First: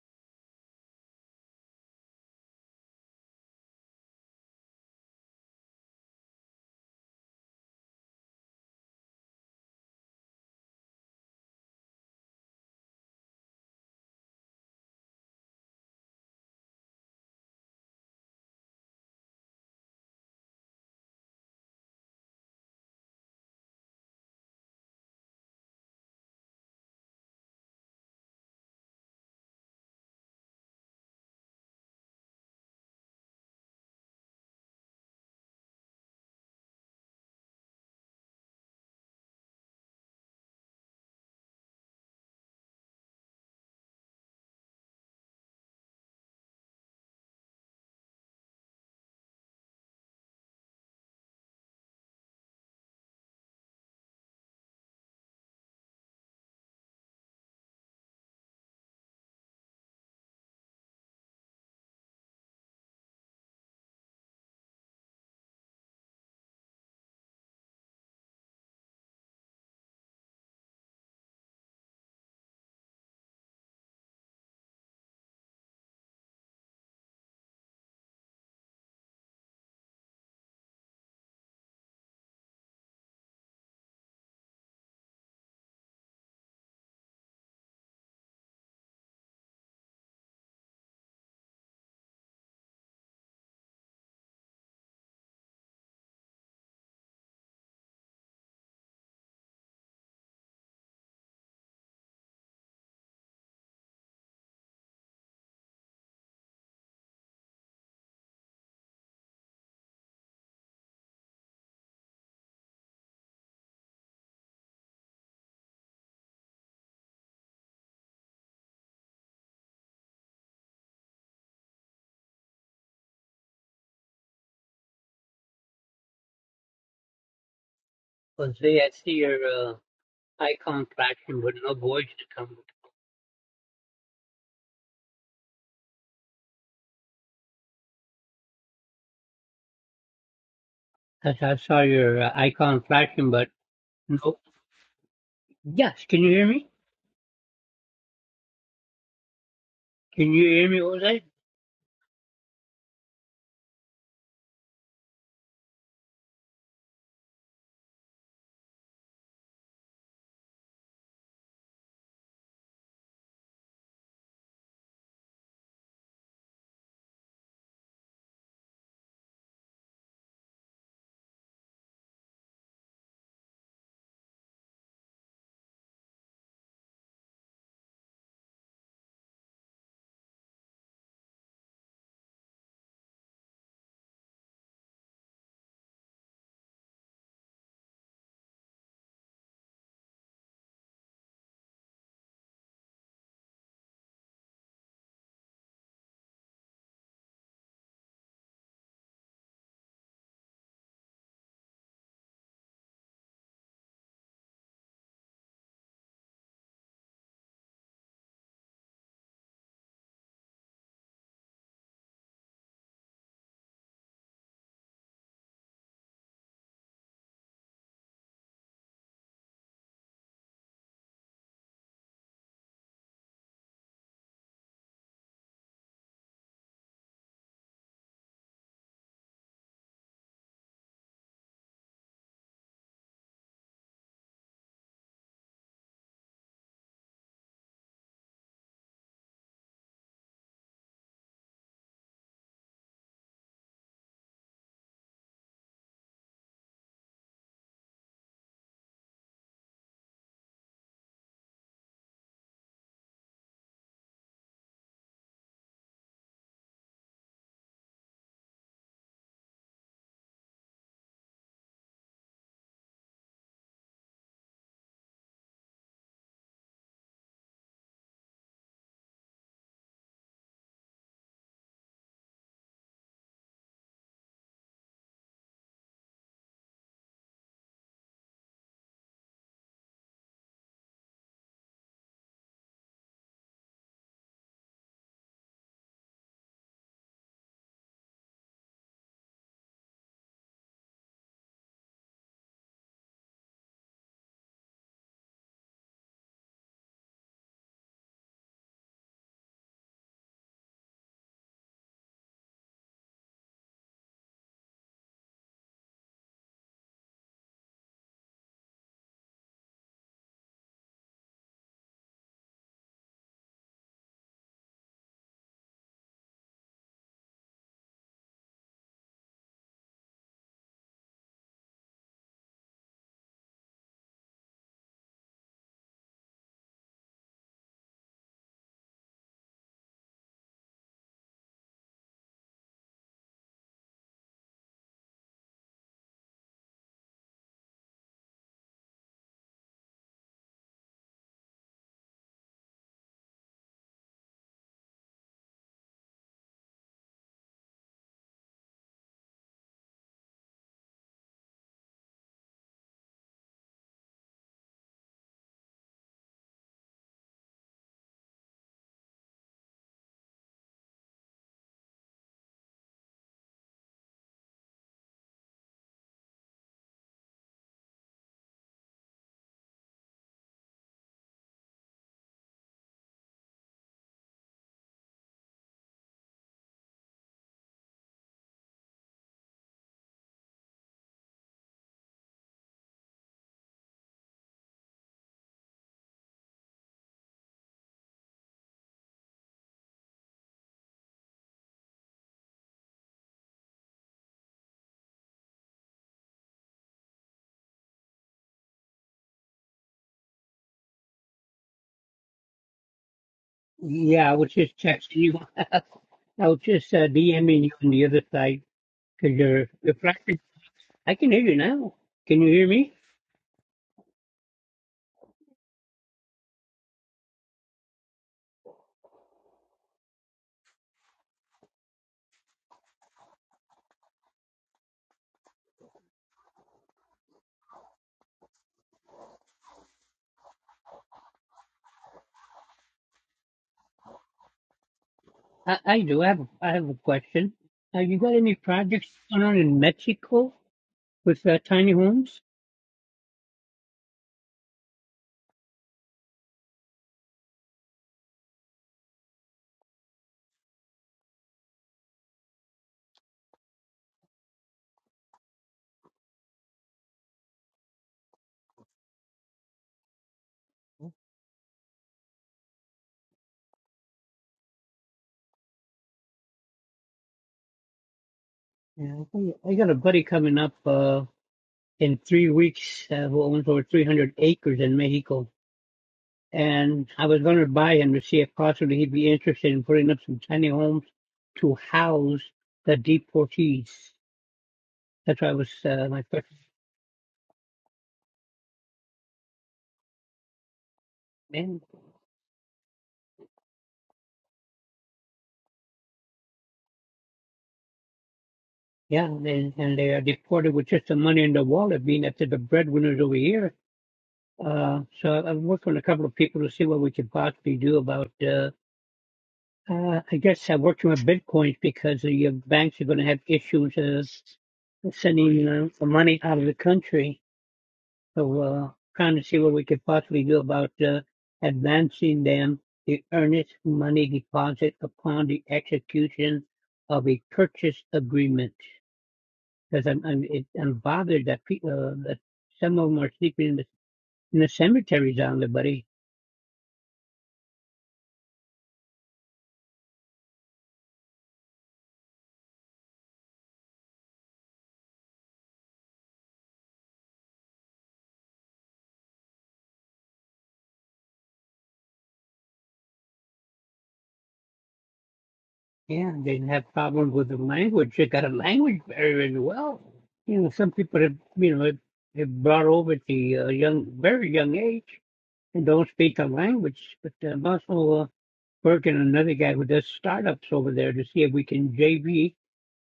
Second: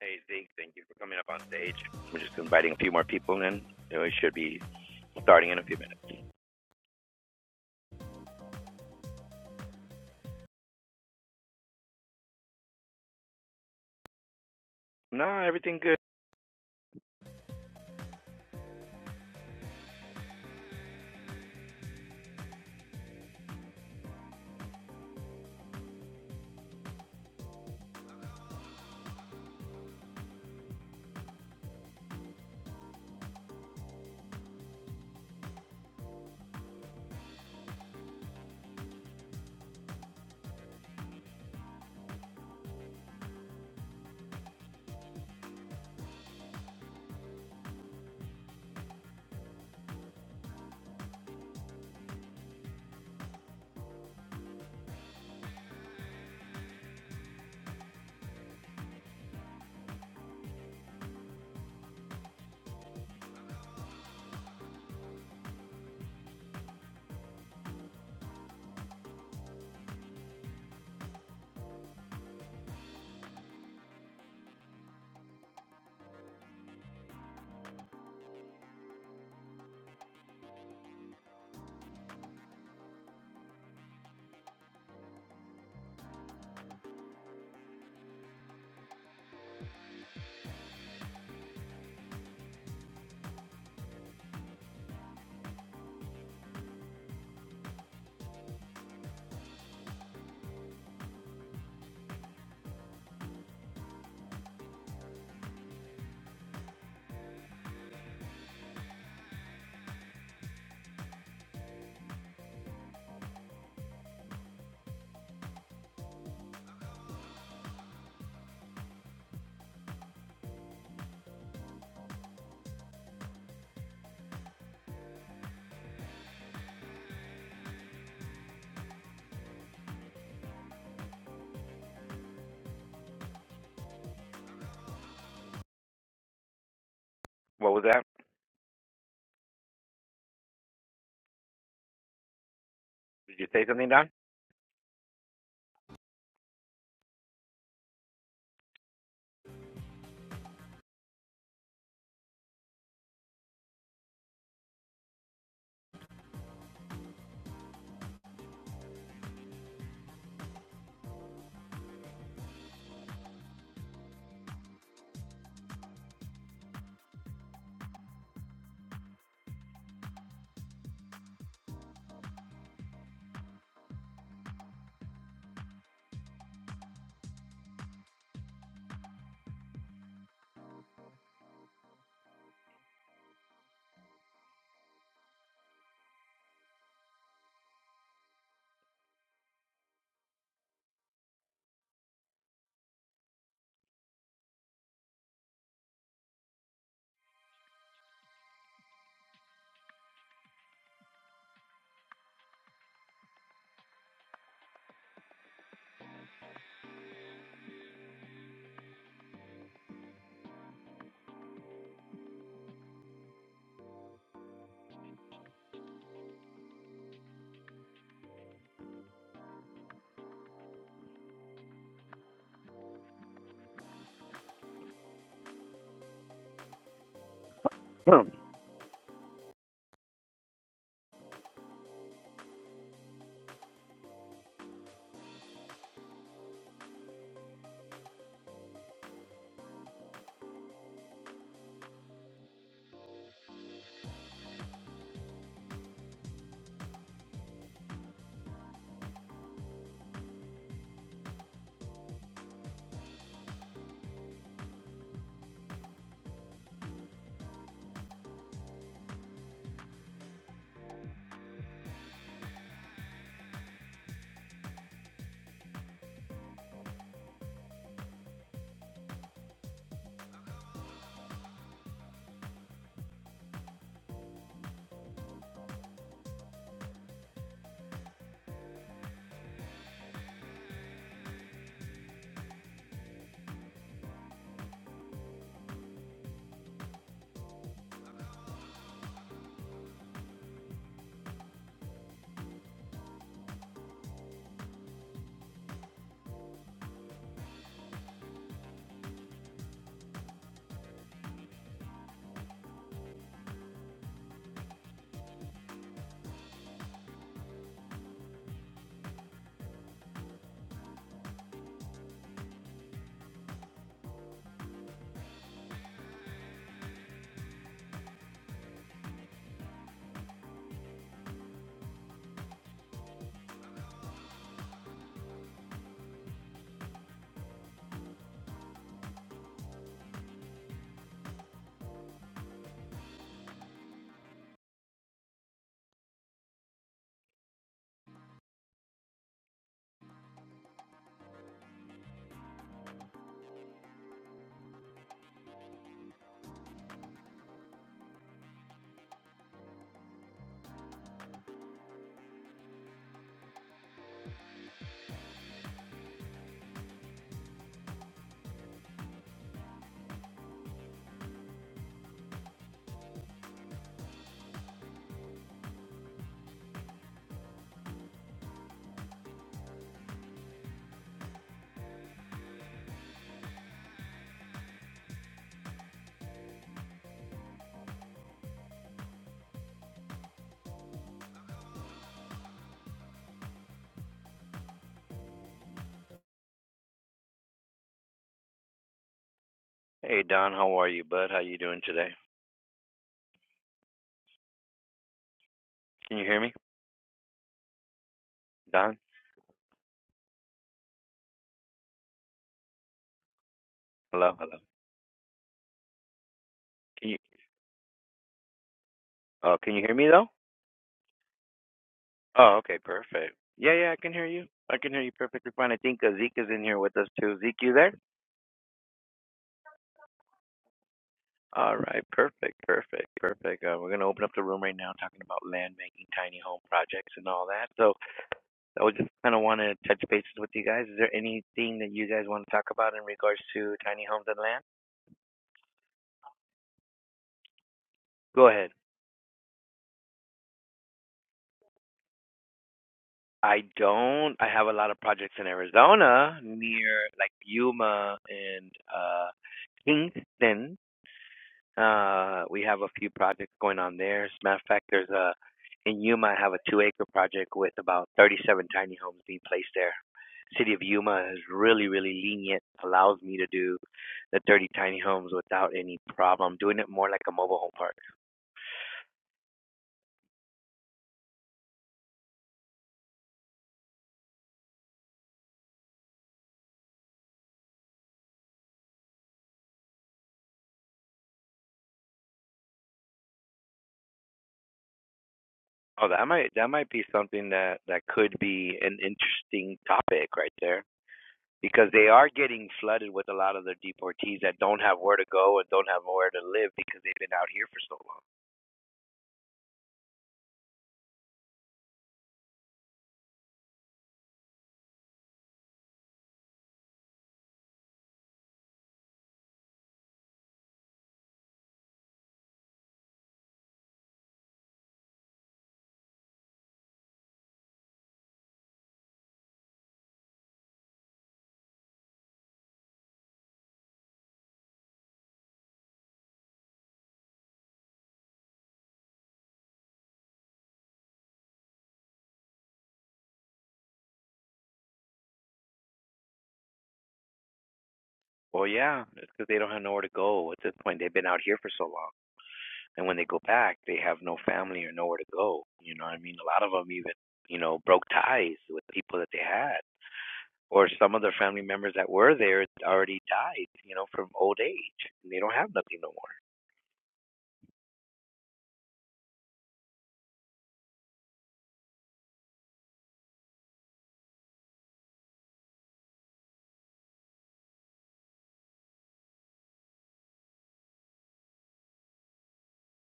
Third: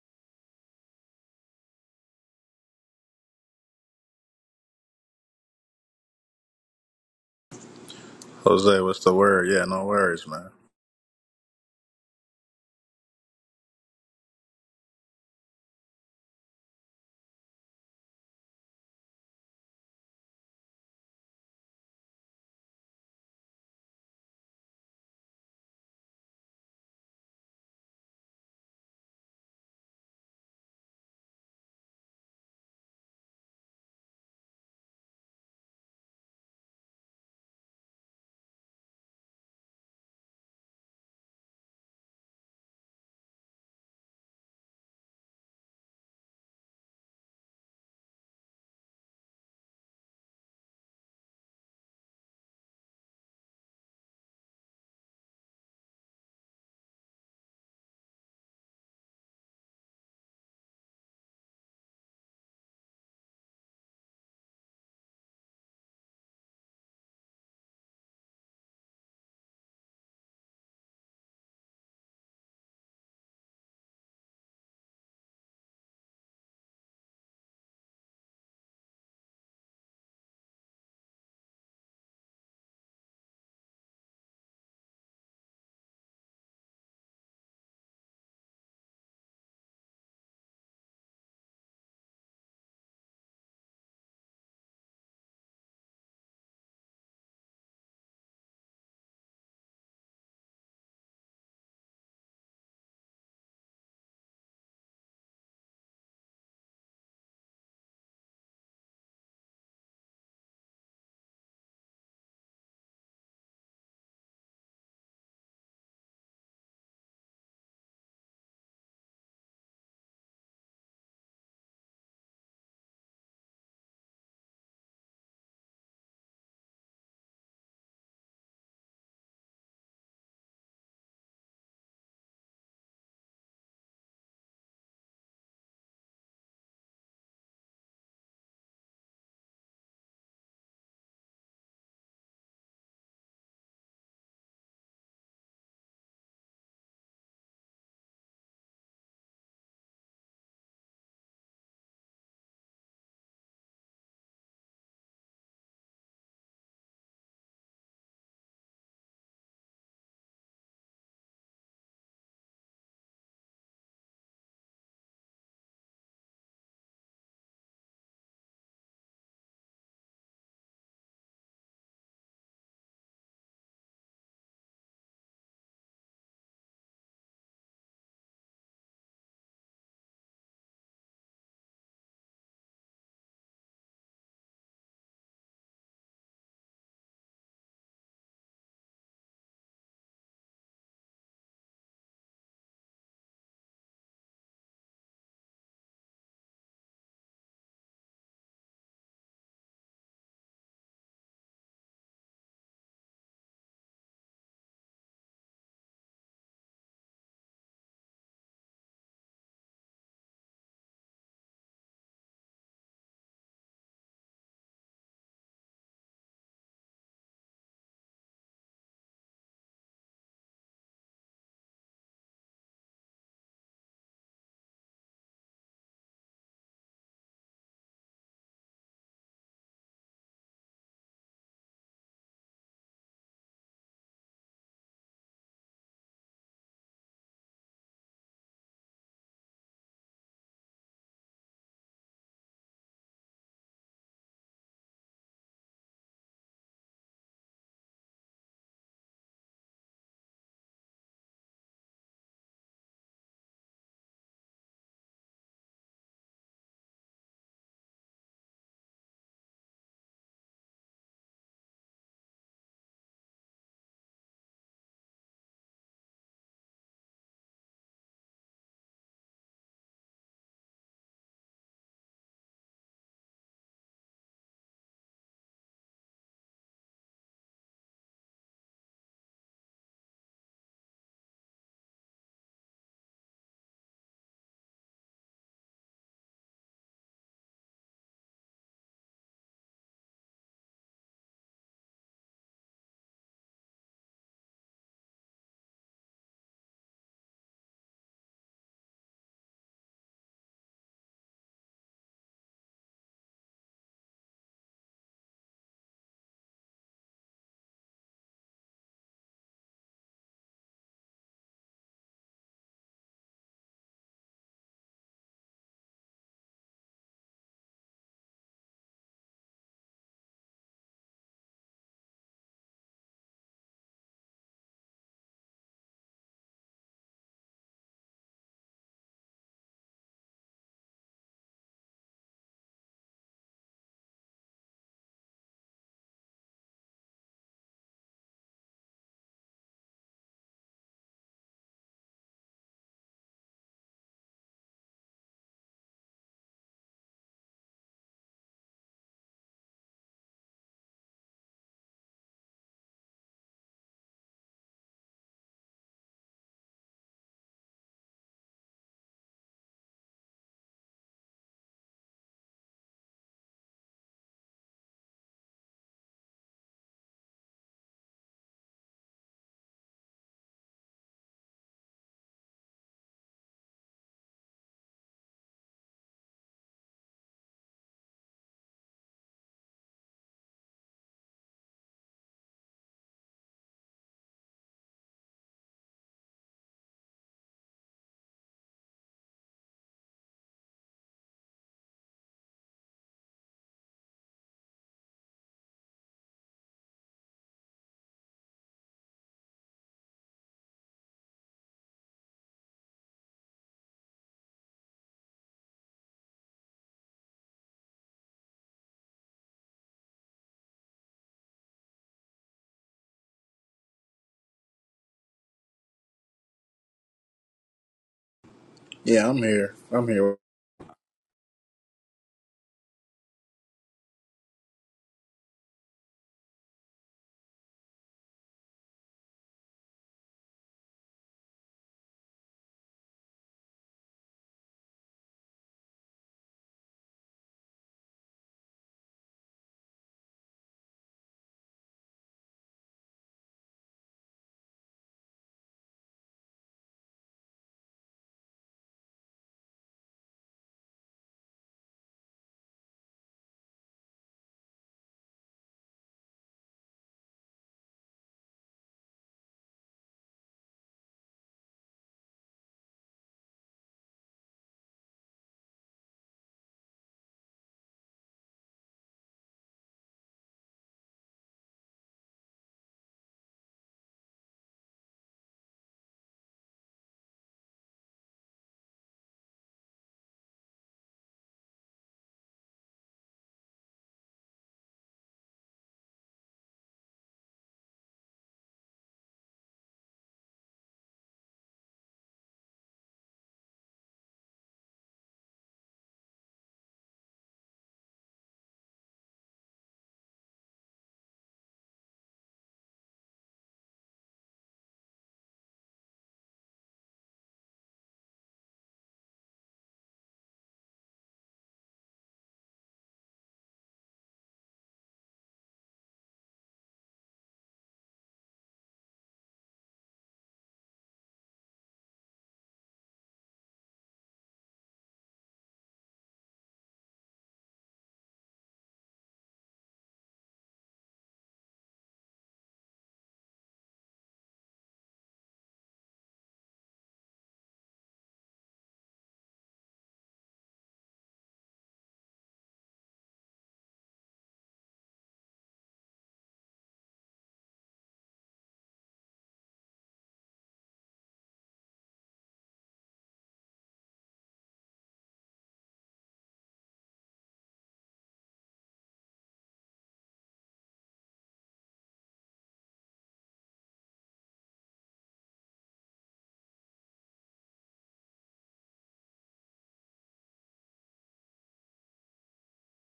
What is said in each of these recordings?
Hey, Zeke, thank you for coming up on stage. We're just inviting a few more people in. So We should be starting in a few minutes. Jose, what's the word? Yeah, no worries, man. No, everything good. Because they, I see your uh, icon flashing, but no voice to come. What was that? Yes, I saw your uh, icon flashing, Did you but say something, Don? no. Yes, can you hear me? Can you hear me, What was that? No. Hey, Don, how are you, bud? How you doing today? Can you hear me, Don? Yeah, Hello, I was hello. just texting you. I was just uh, Can you? DMing you on the other side because Oh, you're, can you you're hear me though? flashing. I can hear you now. Can you Oh, hear okay, me? perfect. Yeah, yeah, I can hear you. I can hear you perfectly fine. I think uh, Zeke is in here with us too. Zeke, you there? Yeah, I'm here. I'm here. All right, perfect, perfect, perfect. Uh, we're gonna open up the room right now, talking about land banking, tiny home projects, and all that. So. I would just kind of want to touch bases with you guys. Is there anything that you guys want to talk about in regards to tiny homes and land? I, I do. I have, a- I have a question. Uh, you got Go any ahead. projects going on in Mexico with uh, tiny homes? I don't. I have a lot of projects in Arizona near like Yuma and uh, Kingston Uh, we have a few projects going on there. As a matter of fact, there's a in Yuma. I have a two-acre project with about 37 tiny homes being placed there. City of Yuma is really, really lenient. Allows me to do the 30 tiny homes without any problem. Doing it more like a mobile home park. Yeah, I think- I got a buddy coming up. Uh, in three weeks uh, who owns over 300 acres in Mexico. And I was going to buy him to see if possibly he'd be interested in putting up some tiny homes to house the deportees. That's why I was uh, Oh, my that first might that might be something that that could be an interesting topic right there man. because they are getting flooded with a lot of the deportees that don't have where to go and don't have where to live because they've been out here for so long. Yeah, and, and they are deported with just the money in the wallet, being that they're the breadwinners over here. Uh, so I've worked on a couple of people to see what we could possibly do about. uh, Uh, I guess I worked with Bitcoin because the uh, banks are going to have issues uh, sending uh, the money out of the country. So uh, trying to see what we could possibly do about uh, advancing them the earnest money deposit upon the execution of a purchase agreement. Because I'm I'm, it, I'm bothered that people uh, that some of them are sleeping in the, in the cemeteries down there, buddy. Well, yeah, it's because they don't have nowhere to go. At this point, they've been out here for so long, and when they go back, they have no family or nowhere to go. You know, what I mean, a lot of them even, you know, broke ties with people that they had, or some of their family members that were there already died. You know, from old age, and they don't have nothing no Yeah, more. they didn't have problems with the language. They got a language barrier as well. You know, some people have, you know, have brought over at the uh, young, very young age and don't speak the language. But uh, I'm also uh, working on another guy who does startups over there to see if we can JV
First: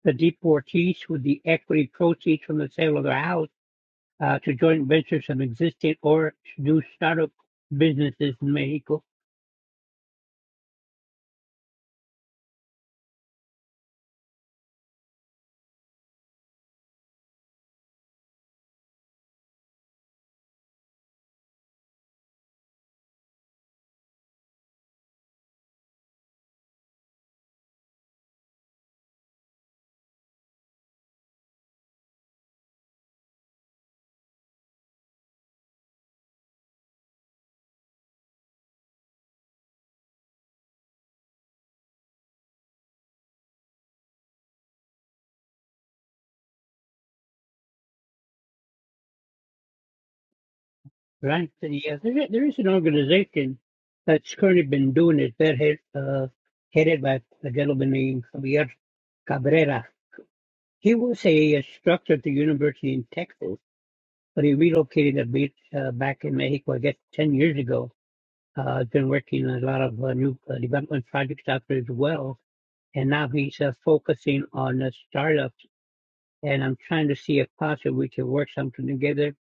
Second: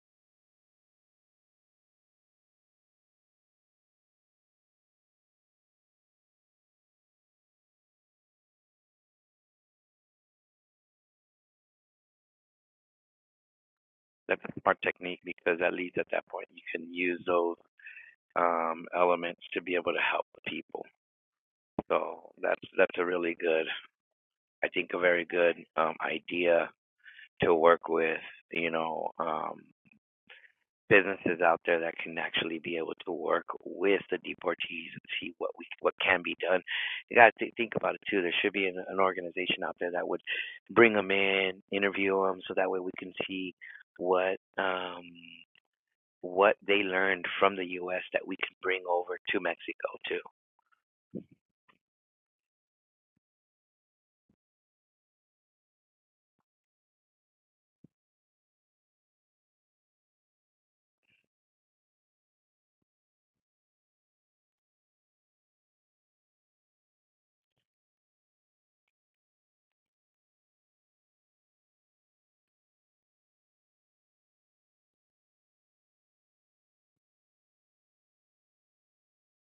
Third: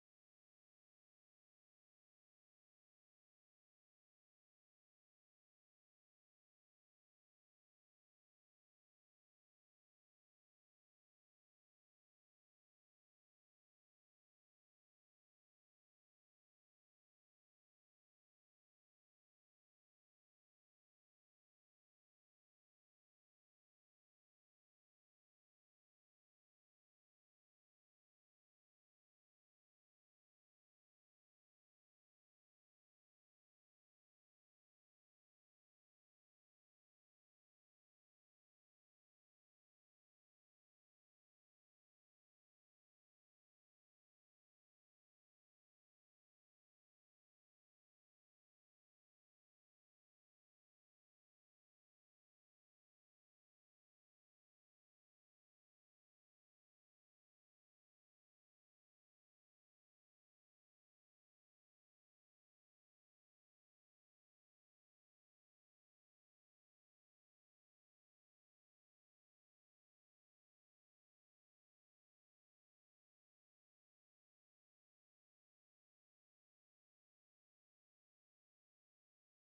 the deportees with the equity proceeds from the sale of their house uh, to joint ventures some existing or new startup businesses in Mexico. That's a smart technique because at least at that point, you can use those um elements to be able to help people. So that's that's a really good, I think, a very good um idea to work with, you know, um, businesses out there that can actually be able to work with the deportees and see what we what can be done. You got to think about it too. There should be an, an organization out there that would bring them in, interview them, so that way we can see what um, what they learned from the U.S. that we can bring over to Mexico too. Right. So, Yeah, there is, there is an organization that's currently been doing it. They're head, uh, headed by a gentleman named Javier Cabrera. He was a, uh structure at the university in Texas, but he relocated a bit uh, back in Mexico, I guess, 10 years ago. Uh, he's been working on a lot of uh, new uh, development projects out there as well. And now he's uh, focusing on uh, startups. And I'm trying to see if possibly we can work something together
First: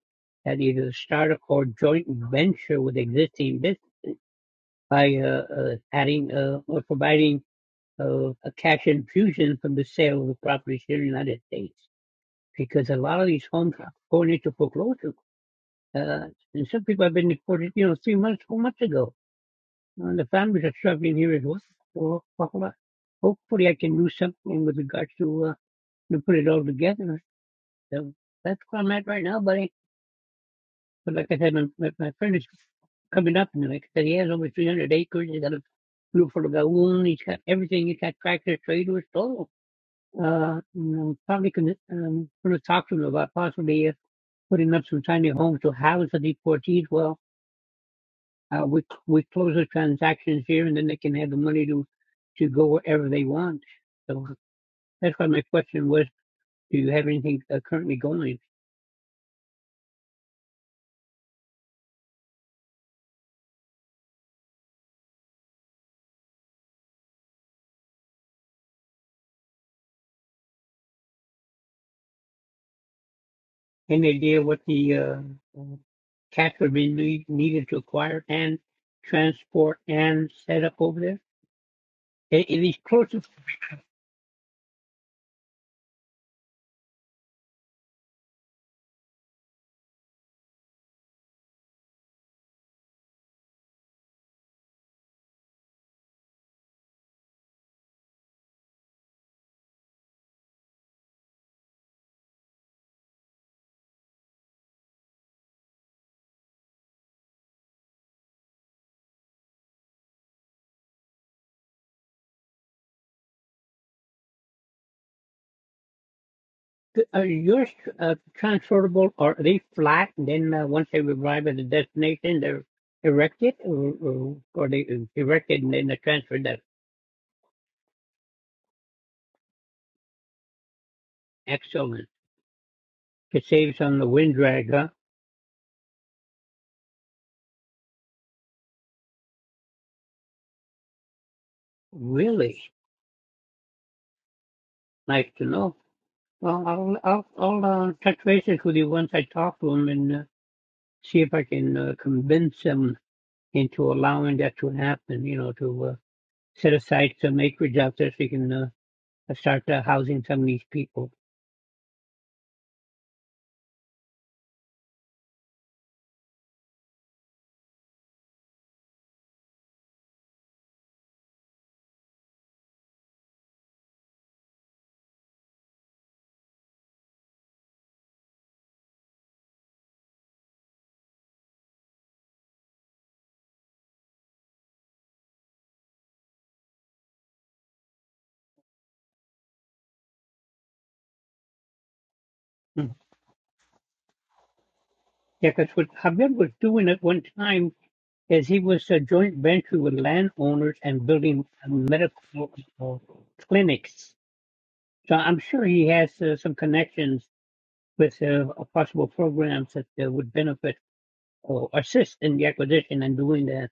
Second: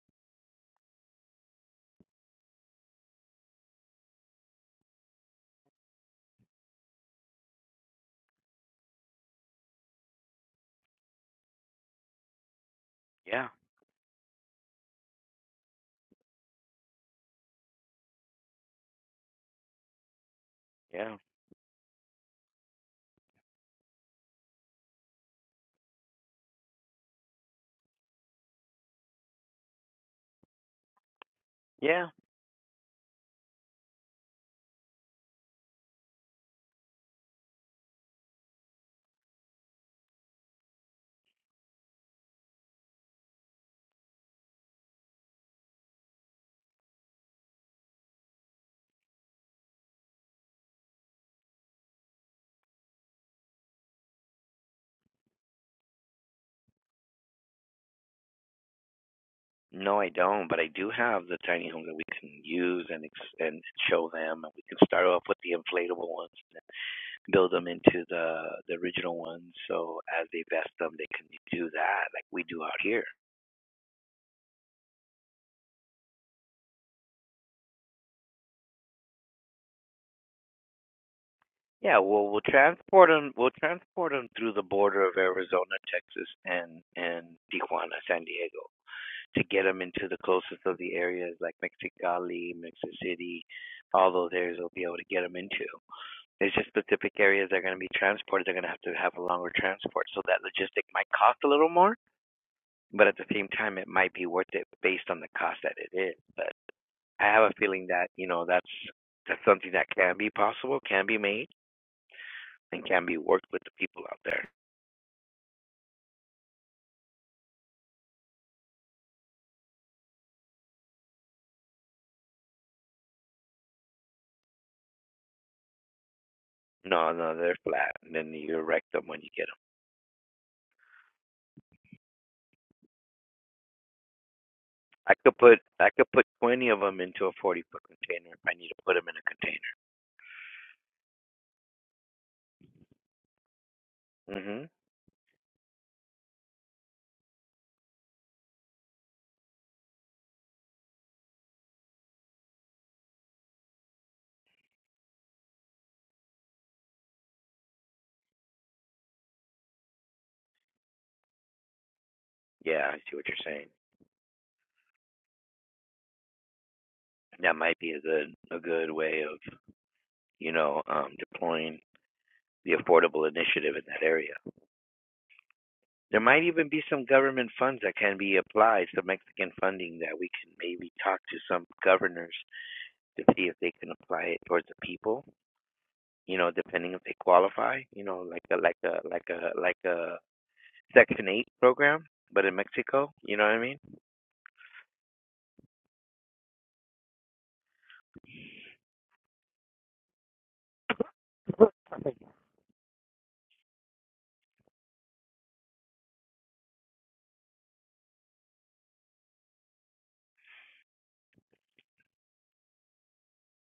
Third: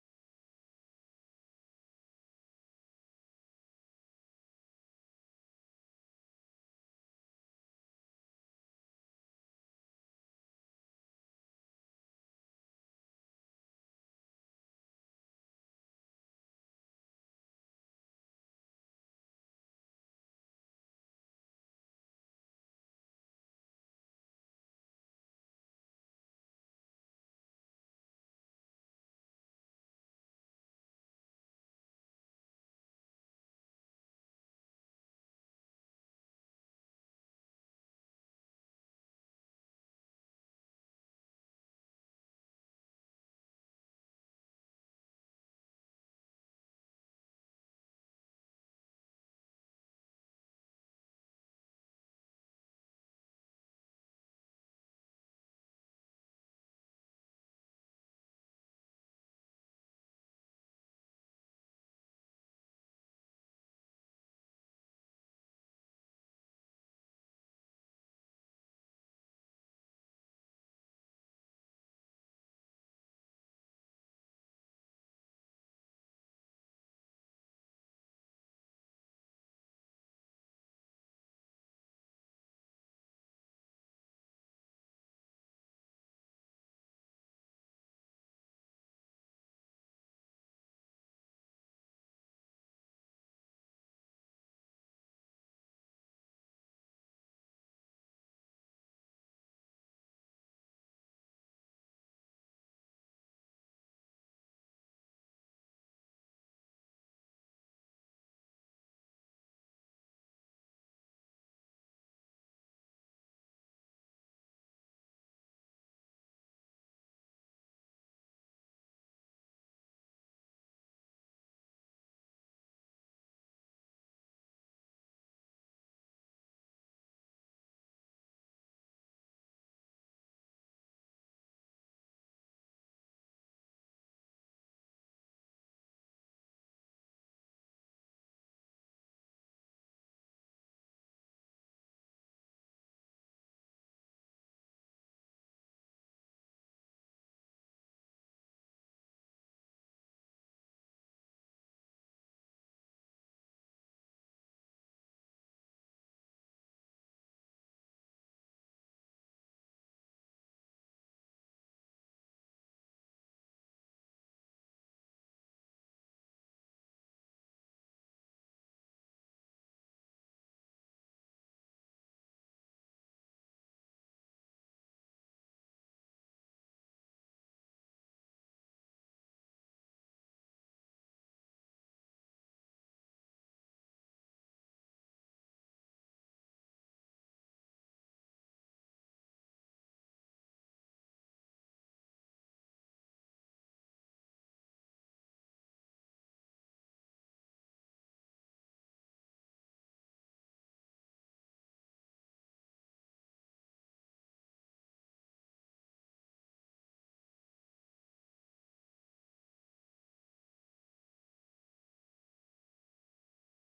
that either start or joint venture with existing business by uh, uh, adding uh, or providing uh, a cash infusion from the sale of the properties here in the United States because a lot of these Yeah, homes are going into foreclosure. Uh, and some people have been deported, you know, three months, four months ago. And the families are yeah, struggling here as well. So well, uh, hopefully I can do something with regards to, uh, to put it all together. So that's where I'm at right now, buddy. But like I said, my, my, yeah. my friend is coming up and like I said, he has over 300 acres. He's got a beautiful lagoon. He's got everything. He's got tractor, trailers, todo. Uh, and I'm probably going to um, going to talk to him about possibly uh, putting up some tiny homes to house the deportees. Well, uh, we we close the transactions here, and then they can have the money to to go wherever they want. So that's why my question was, do you have anything uh, currently going? No, I don't, but I do have the tiny home that we can use and ex- and show them. And we can start off with the inflatable ones, and then build them into the the original ones. So as they vest them, they can do that like we do out here. and they did what the uh, uh, Catholic need, needed to acquire and transport and set up over there. Yeah, well, Are, we'll are these transport clothes them. We'll transport transport them through the border of Arizona, Texas, and and Tijuana, San Diego, to get them into the closest of the areas like Mexicali, Mexico City, all those areas. We'll be able to get them into. It's just specific areas that are going to be transported. They're going to have to have a longer transport. So that logistic might cost a little more, but at the same time, it might be worth it based on the cost that it is. But I have a feeling that, you know, that's that's something that can be possible, can be made, and can be worked with the people out there. are yours uh, transportable, or are they flat? And then uh, once they arrive at the destination, they're erected, or, or, or they erected and then they're transferred. That's No, no, they're flat, and then you erect them when you get them. excellent. It saves on the wind drag, huh? I could put I could put twenty of them into a forty foot container if I need to put them in a Really container. Mhm. nice to know. Well, I'll I'll, I'll uh, touch bases with you once I talk to them and uh, see if I can uh, convince them into allowing that to happen, you know, to uh, set aside some acreage out there so you can uh, uh, start uh, housing some of these people. Yeah, I see what you're saying. That might be a good a good way of. you know, um, deploying the affordable initiative in that area. There might even be some government funds that can be applied, some Mexican funding that we can maybe talk to some governors to see if they can apply it towards the people. You know, depending if they qualify. You know, like a like a like a like a Section Eight program, but in Mm. Mexico. You know what I mean? Yeah, because what Javier was doing at one time is he was a joint venture with landowners and building uh, medical uh, clinics. So I'm sure he has uh, some connections with uh, possible programs that uh, would benefit or assist in the acquisition and doing that.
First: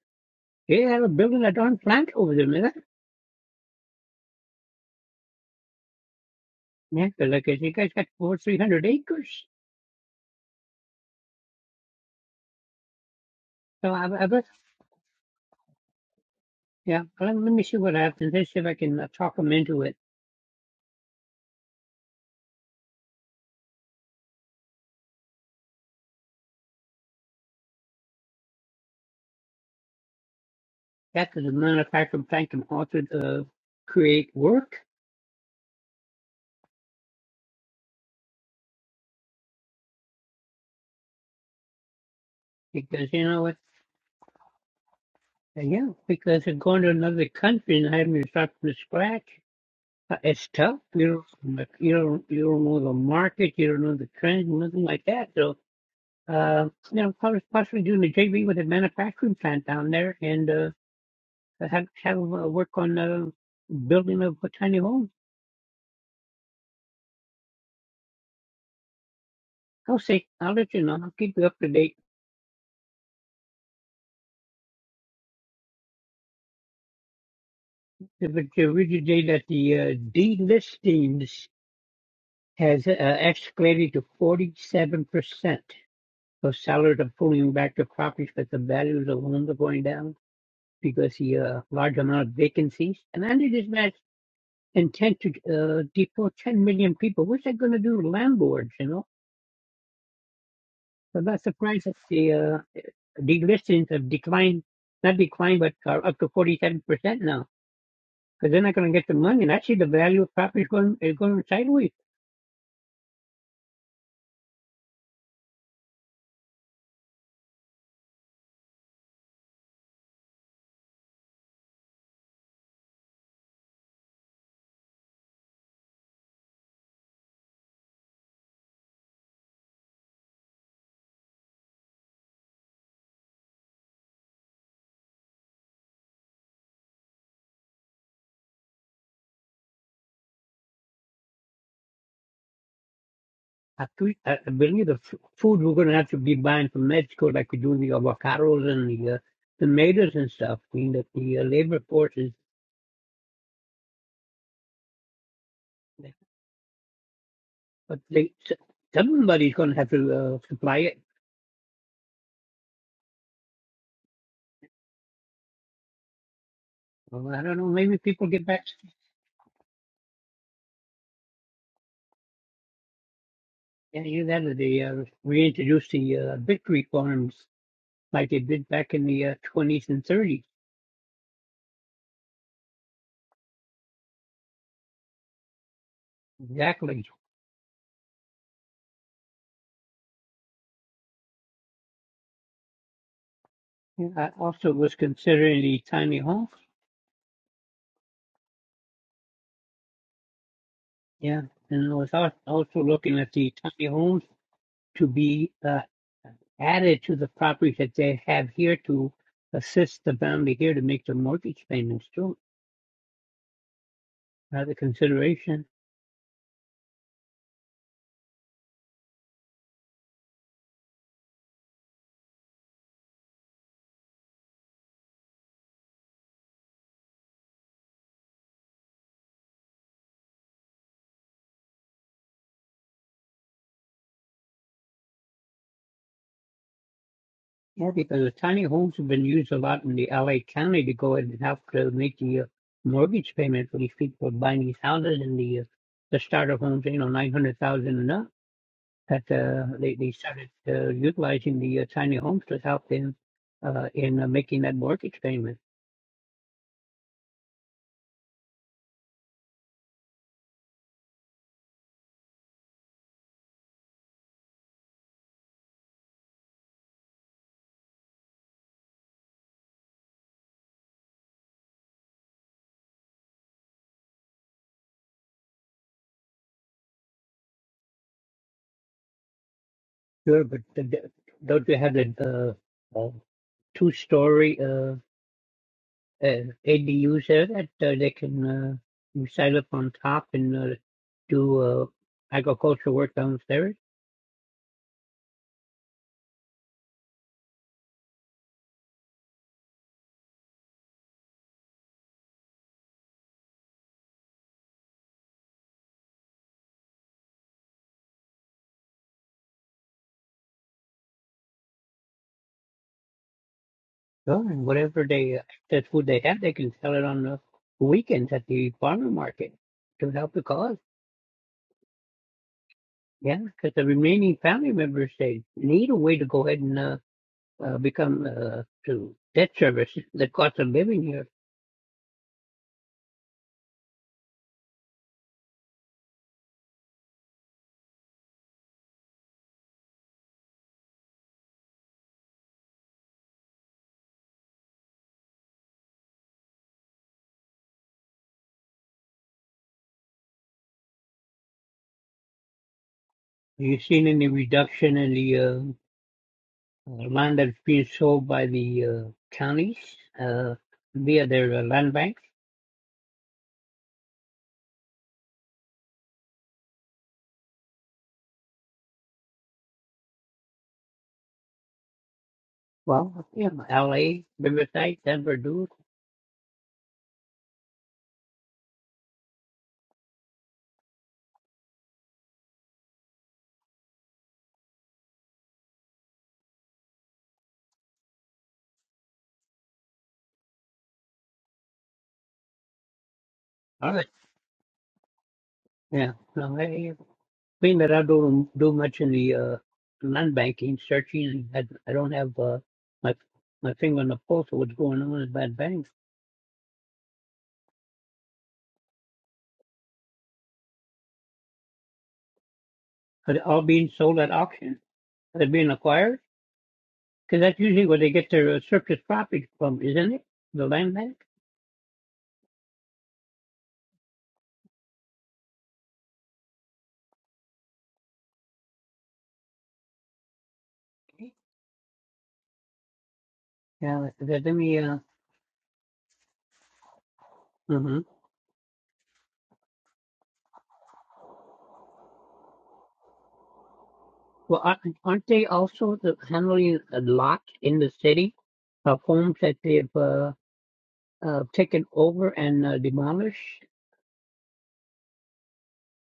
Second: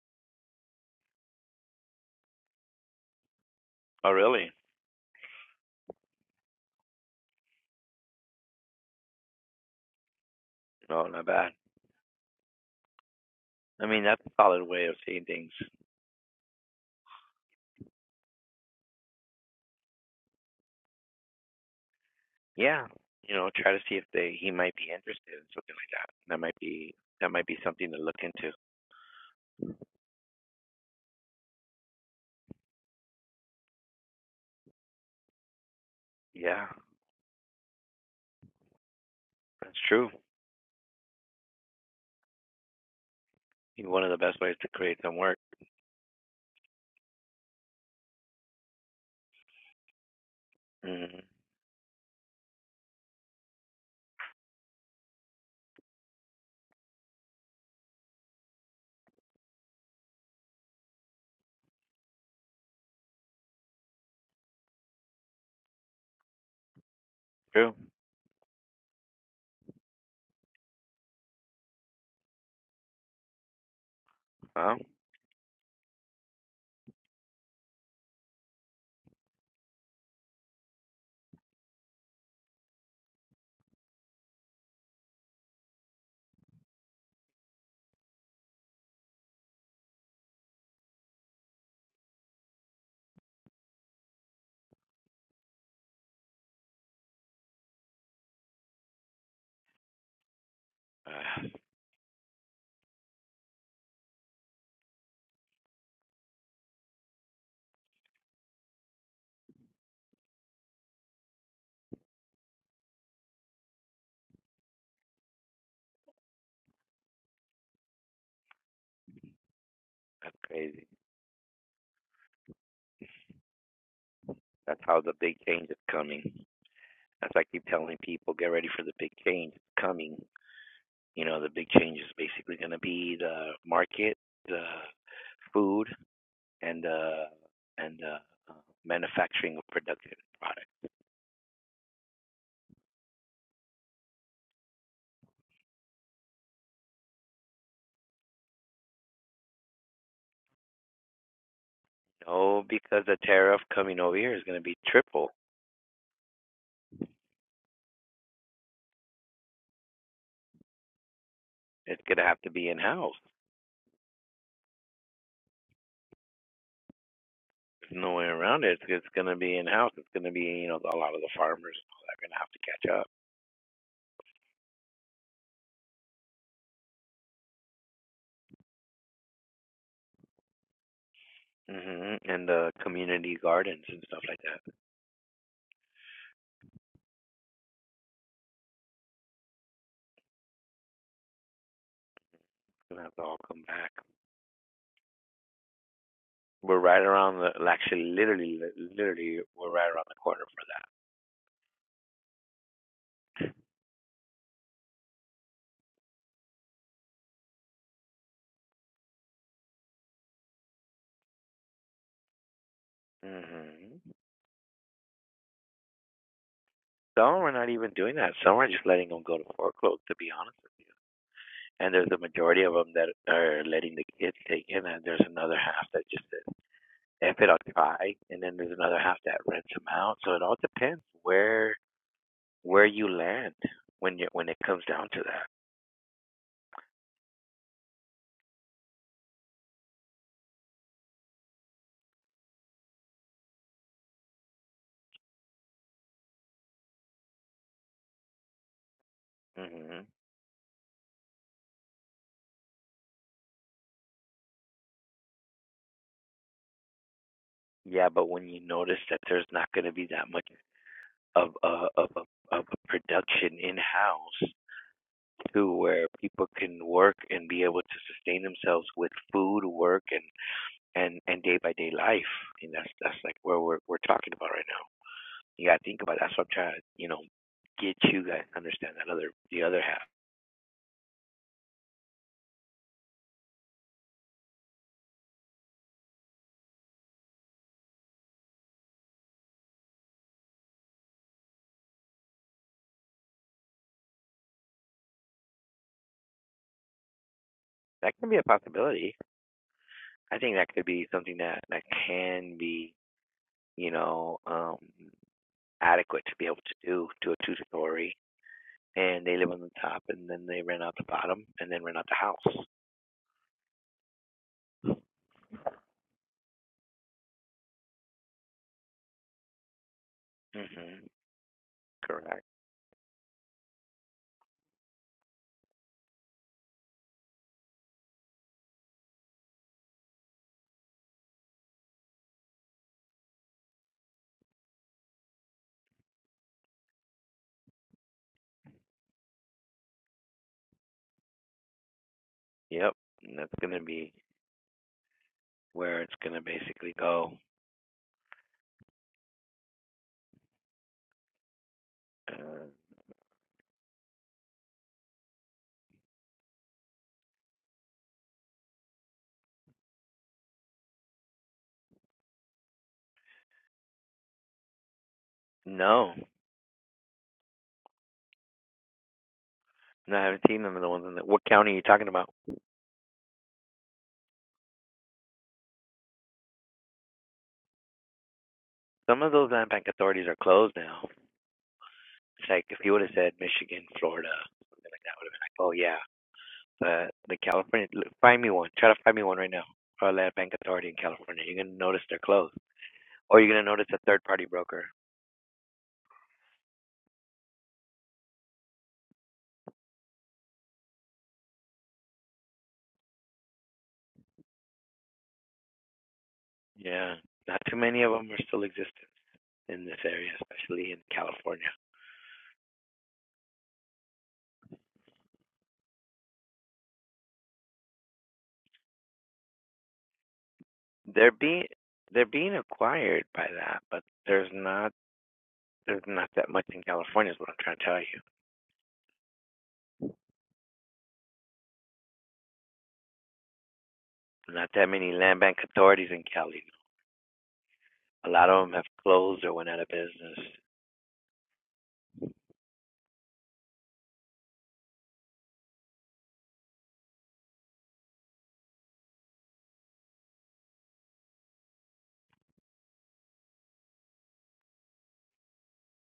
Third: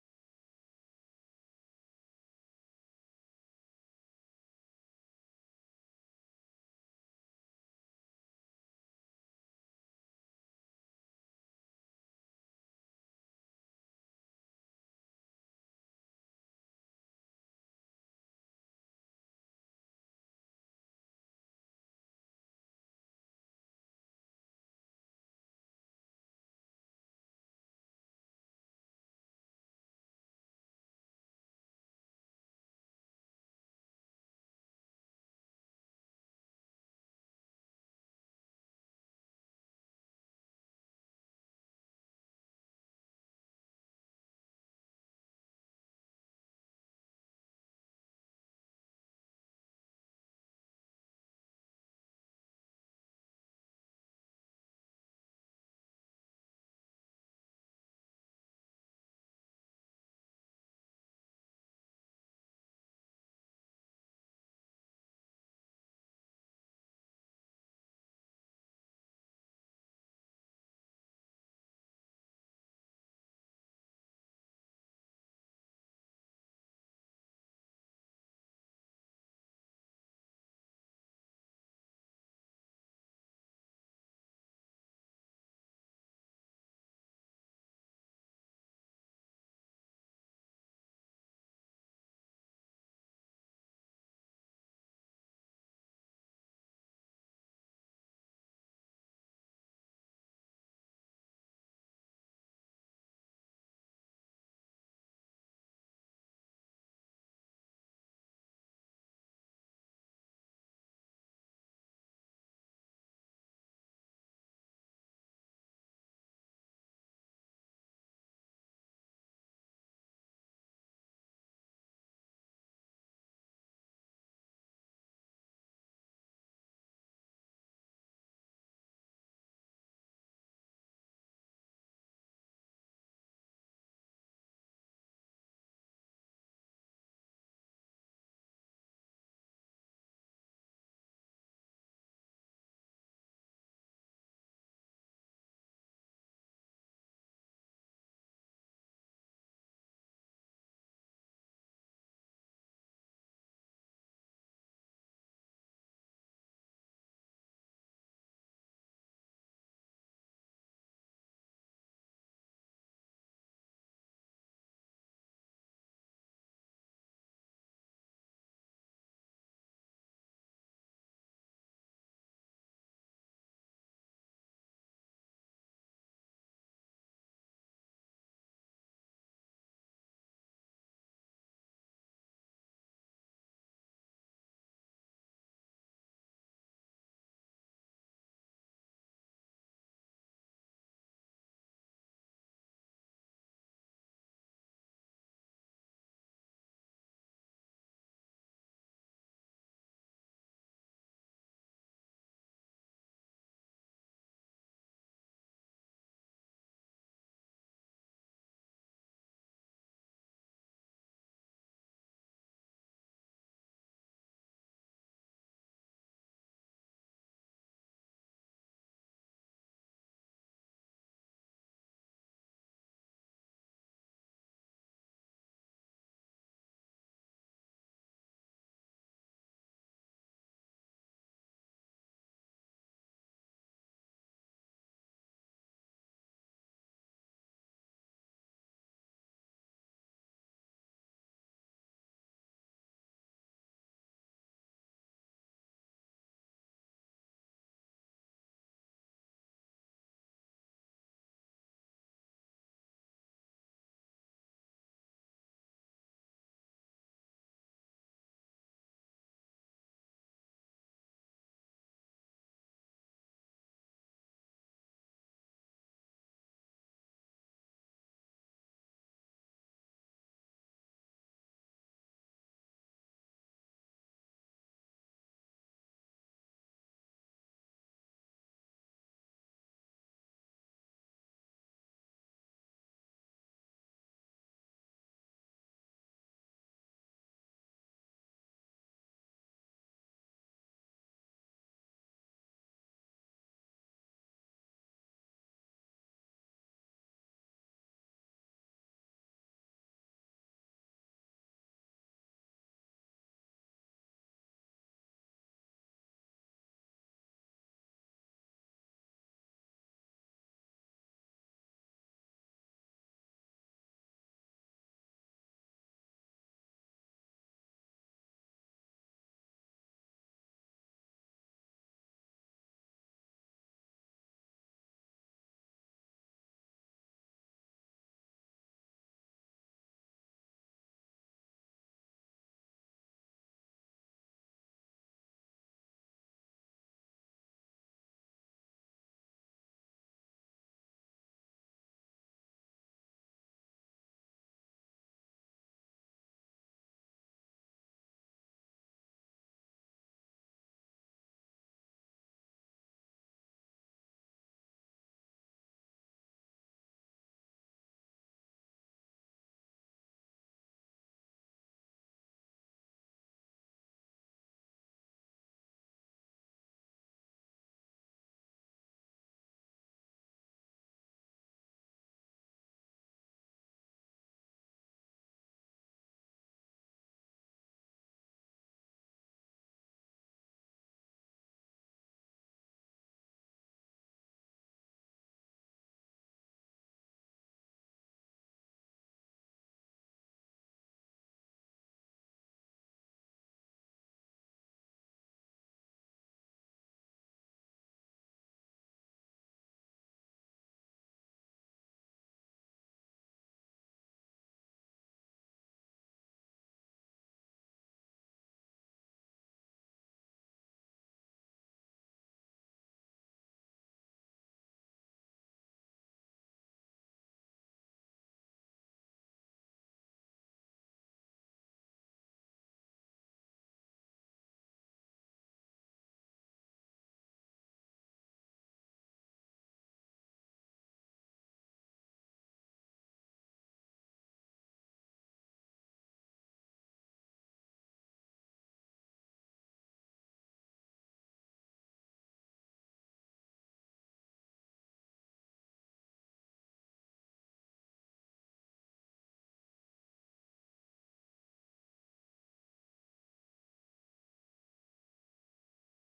Yeah, they're building a darn plant over there, man. Oh, really? Yeah, they're like I said, you guys got over 300 acres. No, not bad. I So mean, that's I, I a bet, solid way of seeing things. yeah, well, let, let me see what I happens. Let's see if I can uh, talk them into it. Yeah, you know, try to see if they he might be interested in something like that. That might be that might be something to look into. That the manufacturer plant can also uh, create work Yeah, that's true. because you know what? One of the best ways to create some work. uh, Yeah, because they're going to another country and having to start from scratch, uh, it's tough. hmm You don't, you don't, you don't know the market, you don't know the trends, nothing like that. So, uh, you know, probably possibly doing the JV with a manufacturing plant down there and uh, have have uh, work on uh, building of a tiny home. True. I'll see. I'll let you know. I'll keep you up to date. Huh? to, to read today that the uh, delistings has uh, escalated to 47%. So sellers are pulling back the properties, but the values of homes are going down because the uh, large amount of vacancies. And under this match, intent to uh, deport 10 million people. What's that going to do to landlords, you know? So I'm Ah, not surprised that the uh, delistings have declined, not declined, but are up to 47% now. Because they're not going to get the money. And actually, the value of property is going, is going sideways. that's crazy. That's how the big change is coming. As I keep telling people, get ready for the big change It's coming. You know, the big change is basically going to be the market, the food, and uh and uh, uh, manufacturing of productive products. I, think- I I believe the f- food we're going to have to be buying from Mexico, like we do the avocados and the uh, tomatoes and stuff. I mean, that the uh, labor force is, No, because the tariff coming over here is going to be triple. but they, s- somebody's going to have to uh, supply it. It's going to have to be in house. Well, I don't know. Maybe There's no way people get around back. it. It's, it's going to be in house. It's going to be, you know, a lot of the farmers and all that are going to have to catch up. Yeah, either that or they uh, reintroduce the uh, victory farms like they did back in the uh, 20s and 30s. hmm And the community gardens and stuff like that. Exactly. It's going to have to all come back. Yeah, I also was considering the tiny homes. We're right around the, actually, literally, literally, we're right around the corner for that. Yeah, and I was al- also looking at the tiny homes to be. uh, added to the properties that they have here to assist the family here to make their mortgage payments too. hmm Another consideration. Some are not even doing that. Some are just letting them go to foreclosure, to be honest with you. And there's a majority of them that are letting the kids take it, and there's another half that just says if it occupy, and then there's another half that rents them out. So it all depends where where you land when you when it comes down to that. Yeah, because the tiny homes have been used a lot in the LA County to go ahead and help to make the uh, mortgage payment for these people buying these houses and the uh, the starter homes, you know, nine hundred thousand and up. That uh, they hmm they started uh, utilizing the uh, tiny homes to help them uh, in uh, making that mortgage payment. Yeah, but when you notice that there's not going to be that much of a of a of a production in house to where people can work and be able to sustain themselves with food, work, and and and day by day life. And that's that's like where we're we're talking about right now. You got to think about it. that's what I'm trying to you know get you guys to understand that other the other half. Sure, but the, the- don't you have the uh, uh, two story? uh, ADUs there that uh, they can uh, you set up on top and uh, do uh, agricultural work downstairs. that can be a possibility. I think that could be something that that can be, you know, um, adequate to be able to do to a two story. And they live on the top, and then they rent out the bottom, and then rent out the house. Sure, and whatever they uh, excess food they have, they can sell it on the weekends at the farmer market to help the mm cause. hmm Correct. Yeah, because the remaining family members they need a way to go ahead and uh, uh, become uh, to debt service the cost of living here. Yep. And that's gonna be where it's gonna basically go. Uh, Have you seen any reduction in the? uh, uh, land that's being sold by the uh, counties uh, via their uh, land banks. no, no, I haven't seen them in the ones in the. What county are you talking about? Well, yeah, L.A., Riverside, Denver, Duluth. Some of those land bank authorities are closed now. It's like if you would have said Michigan, Florida, like that would have been like, oh yeah, Uh, the California, find me one. Try to find me one right now for a land bank authority in California. You're gonna notice they're closed, or you're gonna notice All a right. third party broker. Yeah. No, I, being that I don't do much in the uh, land banking, searching, I, I don't have uh, my my finger on the pulse of what's going on in bad banks. Yeah, not too many of them are still existent in this area, especially in California. Are they all being sold at auction? Are they being acquired? Because that's usually where they get their uh, surplus property from, isn't it? The land bank? They're being they're being acquired by that, but there's not there's not that much in California. Is what I'm trying to tell you. Yeah. Let let Not me. that Uh, many land bank authorities in Cali. mhm. A lot of them have closed or went out of business. Well, aren't aren't they also the, handling a lot in the city of homes that they've uh, uh, taken over and uh, demolished?